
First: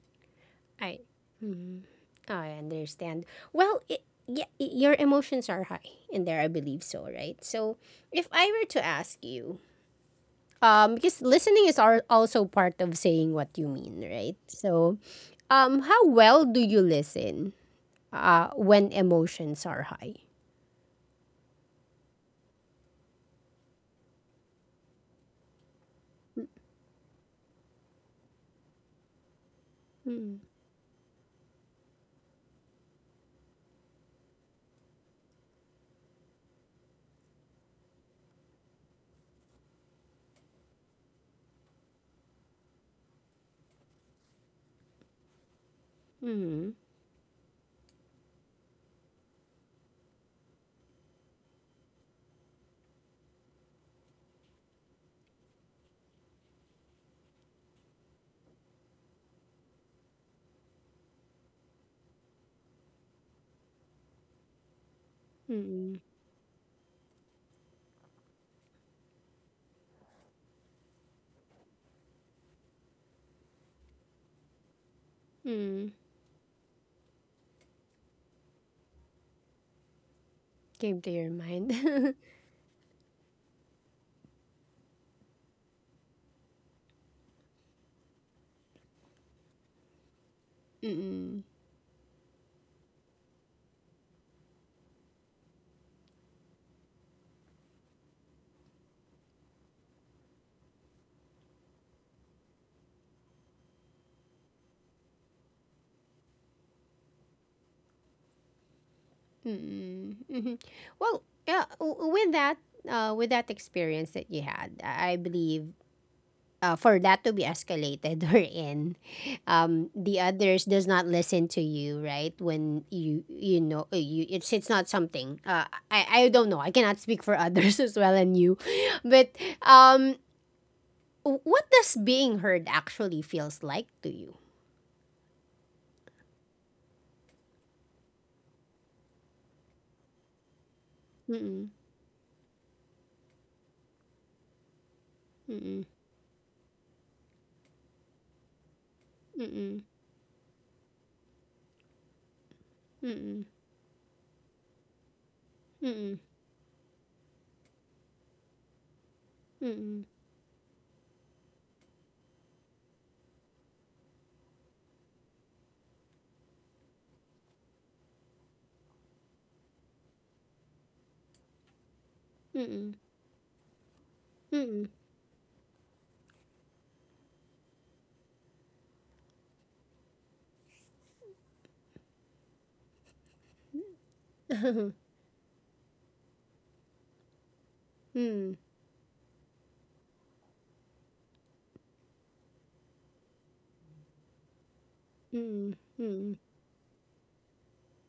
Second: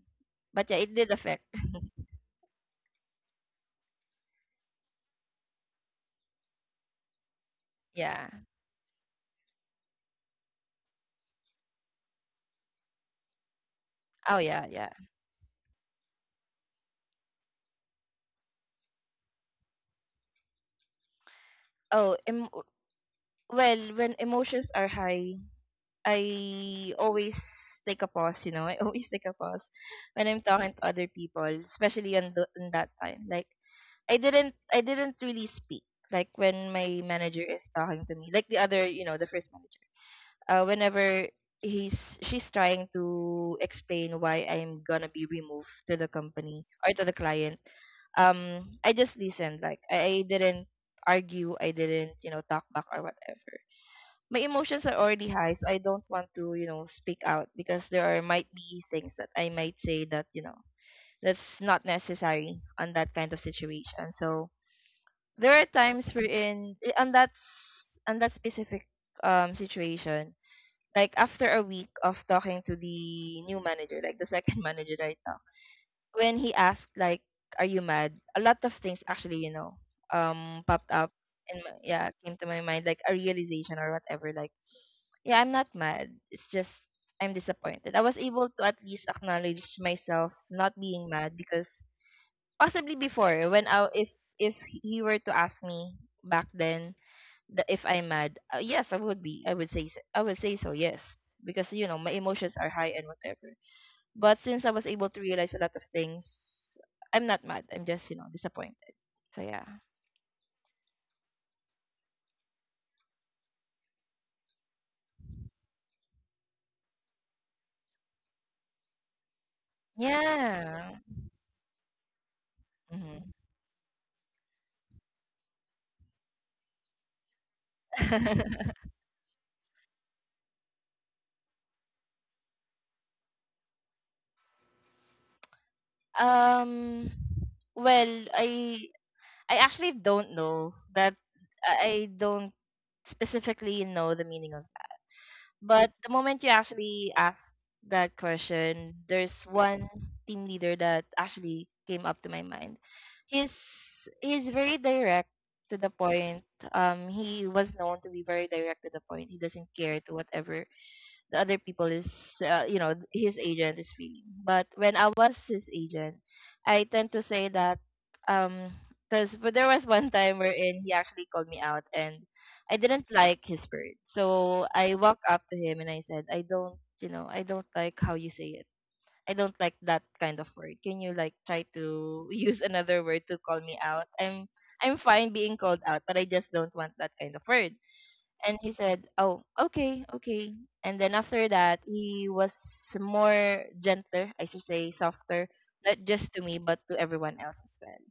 S2: But yeah, it
S1: I,
S2: did affect.
S1: mhm. I understand. Well, it, yeah, I your emotions are high in there. I believe so, right? So, if
S2: Yeah.
S1: I were to ask you, um, because listening is are also part of saying what you mean, right?
S2: Oh yeah, yeah.
S1: So, um, how well do you listen? Uh, when emotions are high.
S2: Oh, em- well, when emotions are high, I always take a pause, you know. I always take a pause when
S1: Mm.
S2: I'm talking to other people, especially on, the, on that time. Like I didn't I didn't really speak. Like when my manager is talking to me, like the other, you know, the first manager. Uh, whenever he's She's trying to explain why I'm gonna be removed to the company
S1: Mm.
S2: or to the client, um, I just listened. Like I, I didn't argue. I didn't, you know, talk back or whatever. My emotions are already high, so I don't want to, you know, speak out because there are might be things that I might say that, you know, that's not necessary on that kind of situation. So there are
S1: Mm.
S2: times we're in eh, on that s- on that specific um situation. Like after a week of talking to the new manager, like the second manager that I talked,
S1: Mm.
S2: when he asked like, "Are you mad?" A lot of things actually, you know, um, popped
S1: Came
S2: up,
S1: to your
S2: and
S1: mind.
S2: yeah, came to my mind like a realization or whatever. Like yeah, I'm not mad. It's just I'm disappointed. I was able to at least acknowledge myself not being mad
S1: Mm-mm.
S2: because possibly before when I if if he were to ask me back then the, if I'm mad, uh, yes, I would be. I would say s- I would say so. Yes, because you know my emotions are high and whatever. But since I was able to realize a lot of things, I'm not mad. I'm just you know disappointed. So yeah,
S1: Mm-mm. Mm-hmm. Well, yeah, w- with that, uh, with that experience that you had, I I believe uh, for that to be escalated or in, um, the others does
S2: yeah.
S1: not listen to you right when
S2: Hmm.
S1: you you know uh, you it's it's not something uh, I I don't know I cannot speak for others as well and you but um w- what does being heard actually feels like to you?
S2: um. Well, I I actually don't know that
S1: Mm-mm,
S2: I I don't specifically know the meaning of that.
S1: mm-mm,
S2: But the moment you actually ask that question, there's
S1: mm-mm,
S2: one team leader that actually came up to my mind.
S1: mm-mm,
S2: He's he's very direct to the
S1: mm-mm,
S2: point. Um, he was known to be very direct to the point. He doesn't care to whatever the other people is uh, you know his agent is feeling. But when I was his agent, I tend to say that um because there was one time wherein he actually called me out, and
S1: mm-mm,
S2: I
S1: mm-mm,
S2: didn't like his spirit. So I walked up to him and I said I don't you know I don't like how you say it. I don't like that kind of word. Can you like try to use another word to call me out? i'm
S1: mm-mm,
S2: I'm fine being called out, but I just don't want that kind of word. And
S1: mm-mm,
S2: he said, "Oh, okay, okay." And then after that, he was more gentler, I should say, softer, not just
S1: mm-mm.
S2: to me but to everyone else as well.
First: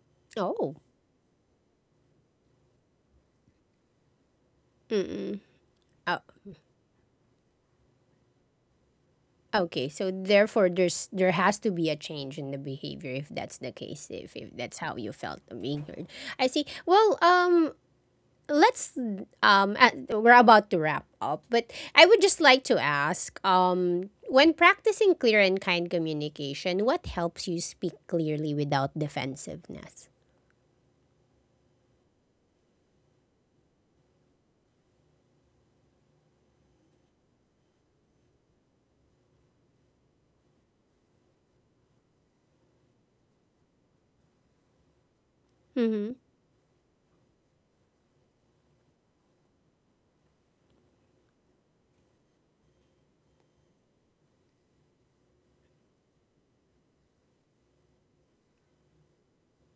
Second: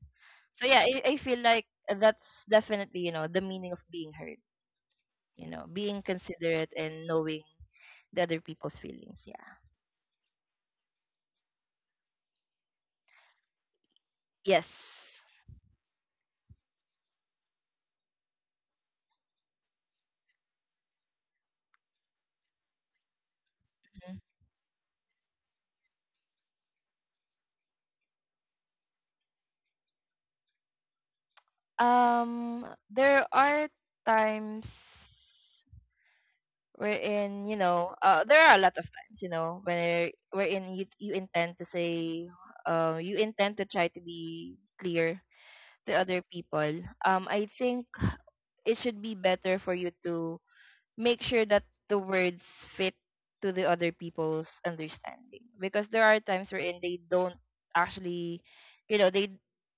S2: So
S1: Oh,
S2: yeah, I, I feel like that's definitely you know the meaning of being heard.
S1: mm-mm.
S2: You know, being
S1: Uh,
S2: considerate and knowing the other people's feelings. Yeah.
S1: okay, so therefore there's there has to be a change in the behavior if that's the case, if, if
S2: Yes.
S1: that's how you felt being heard. I see. Well, um let's um uh, we're about to wrap up, but I would just like to ask um
S2: Mhm.
S1: when practicing clear and kind communication, what helps you speak clearly without defensiveness?
S2: Um, there are times. Wherein you know uh, there are a lot of times you know where wherein you you intend to say uh, you intend to try to be clear to
S1: Mhm.
S2: other people. um I think it should be better for you to make sure that the words fit to the other people's understanding because there are times wherein they don't actually you know they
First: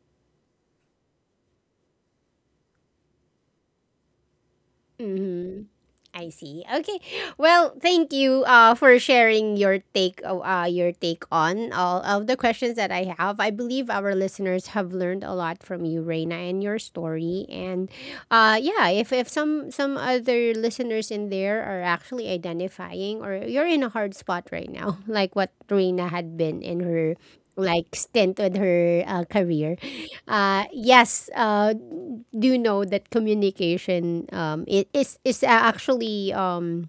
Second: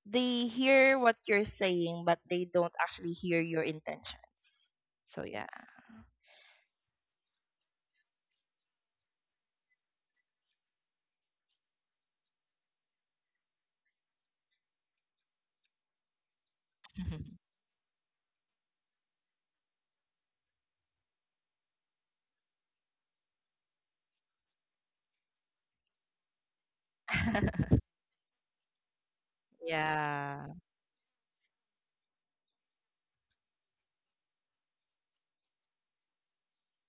S2: they hear what you're saying, but they don't actually hear your intentions. So yeah.
S1: Mhm. I see. Okay. Well, thank you uh, for sharing your take uh, uh, your take on all of the questions that I have. I believe our listeners have learned a lot from you, Reina, and your story. And uh, yeah, if, if some some other listeners in there are actually identifying or you're in a hard spot right now, like what Reina had been in her like stint with her uh, career.
S2: Yeah.
S1: Uh, yes, uh, do know that communication um, it is is actually um,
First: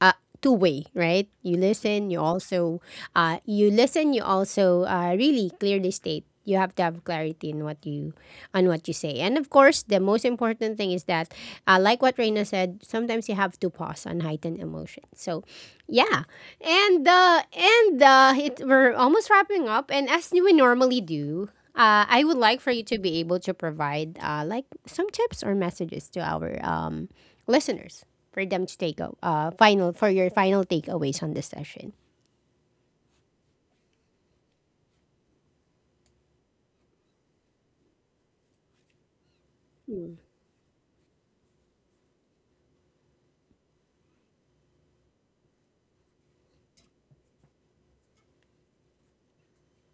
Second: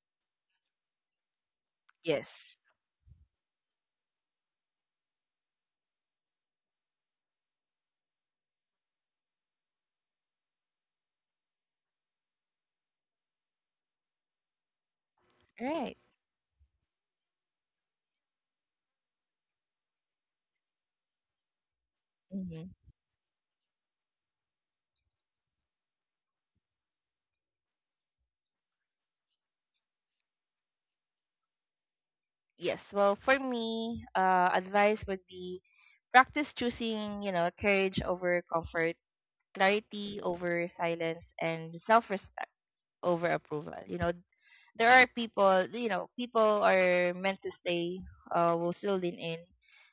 S1: uh, two way, right? You listen, you
S2: Yes.
S1: also uh, you listen, you also uh, really clearly state. You have to have clarity in what you on what you say, and of course, the most important thing is that, uh, like what Reina said, sometimes you have to pause on heightened emotion. So,
S2: Right.
S1: yeah, and uh, and uh, it, we're almost wrapping up, and as we normally do. Uh, I would like for
S2: Hmm.
S1: you to be able to provide uh, like some tips or messages to our um, listeners for them to take a uh, final for your final takeaways on this session.
S2: Yes. Well, for me, uh, advice would be practice choosing, you know, courage over comfort, clarity over silence, and self-respect over approval. You know, there are people, you know, people are meant to stay, uh, will still lean in,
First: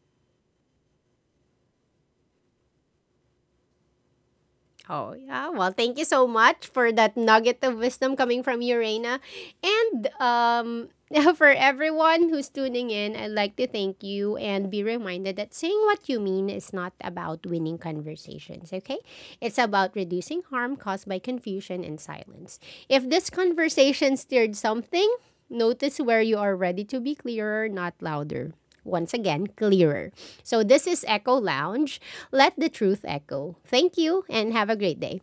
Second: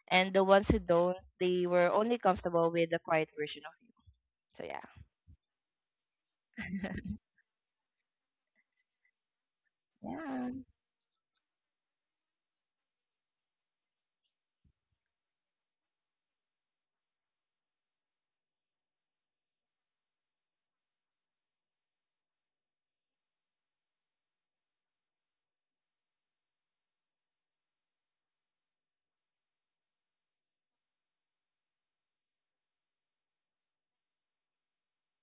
S2: and the ones who don't, they were only comfortable with the quiet version of you. So yeah.
S1: Oh yeah, well thank you so much for that nugget of wisdom coming from you, Reina. And
S2: Yeah.
S1: um for everyone who's tuning in, I'd like to thank you and be reminded that saying what you mean is not about winning conversations, okay? It's about reducing harm caused by confusion and silence. If this conversation stirred something, notice where you are ready to be clearer, not louder. Once again, clearer. So this is Echo Lounge. Let the truth echo. Thank you and have a great day.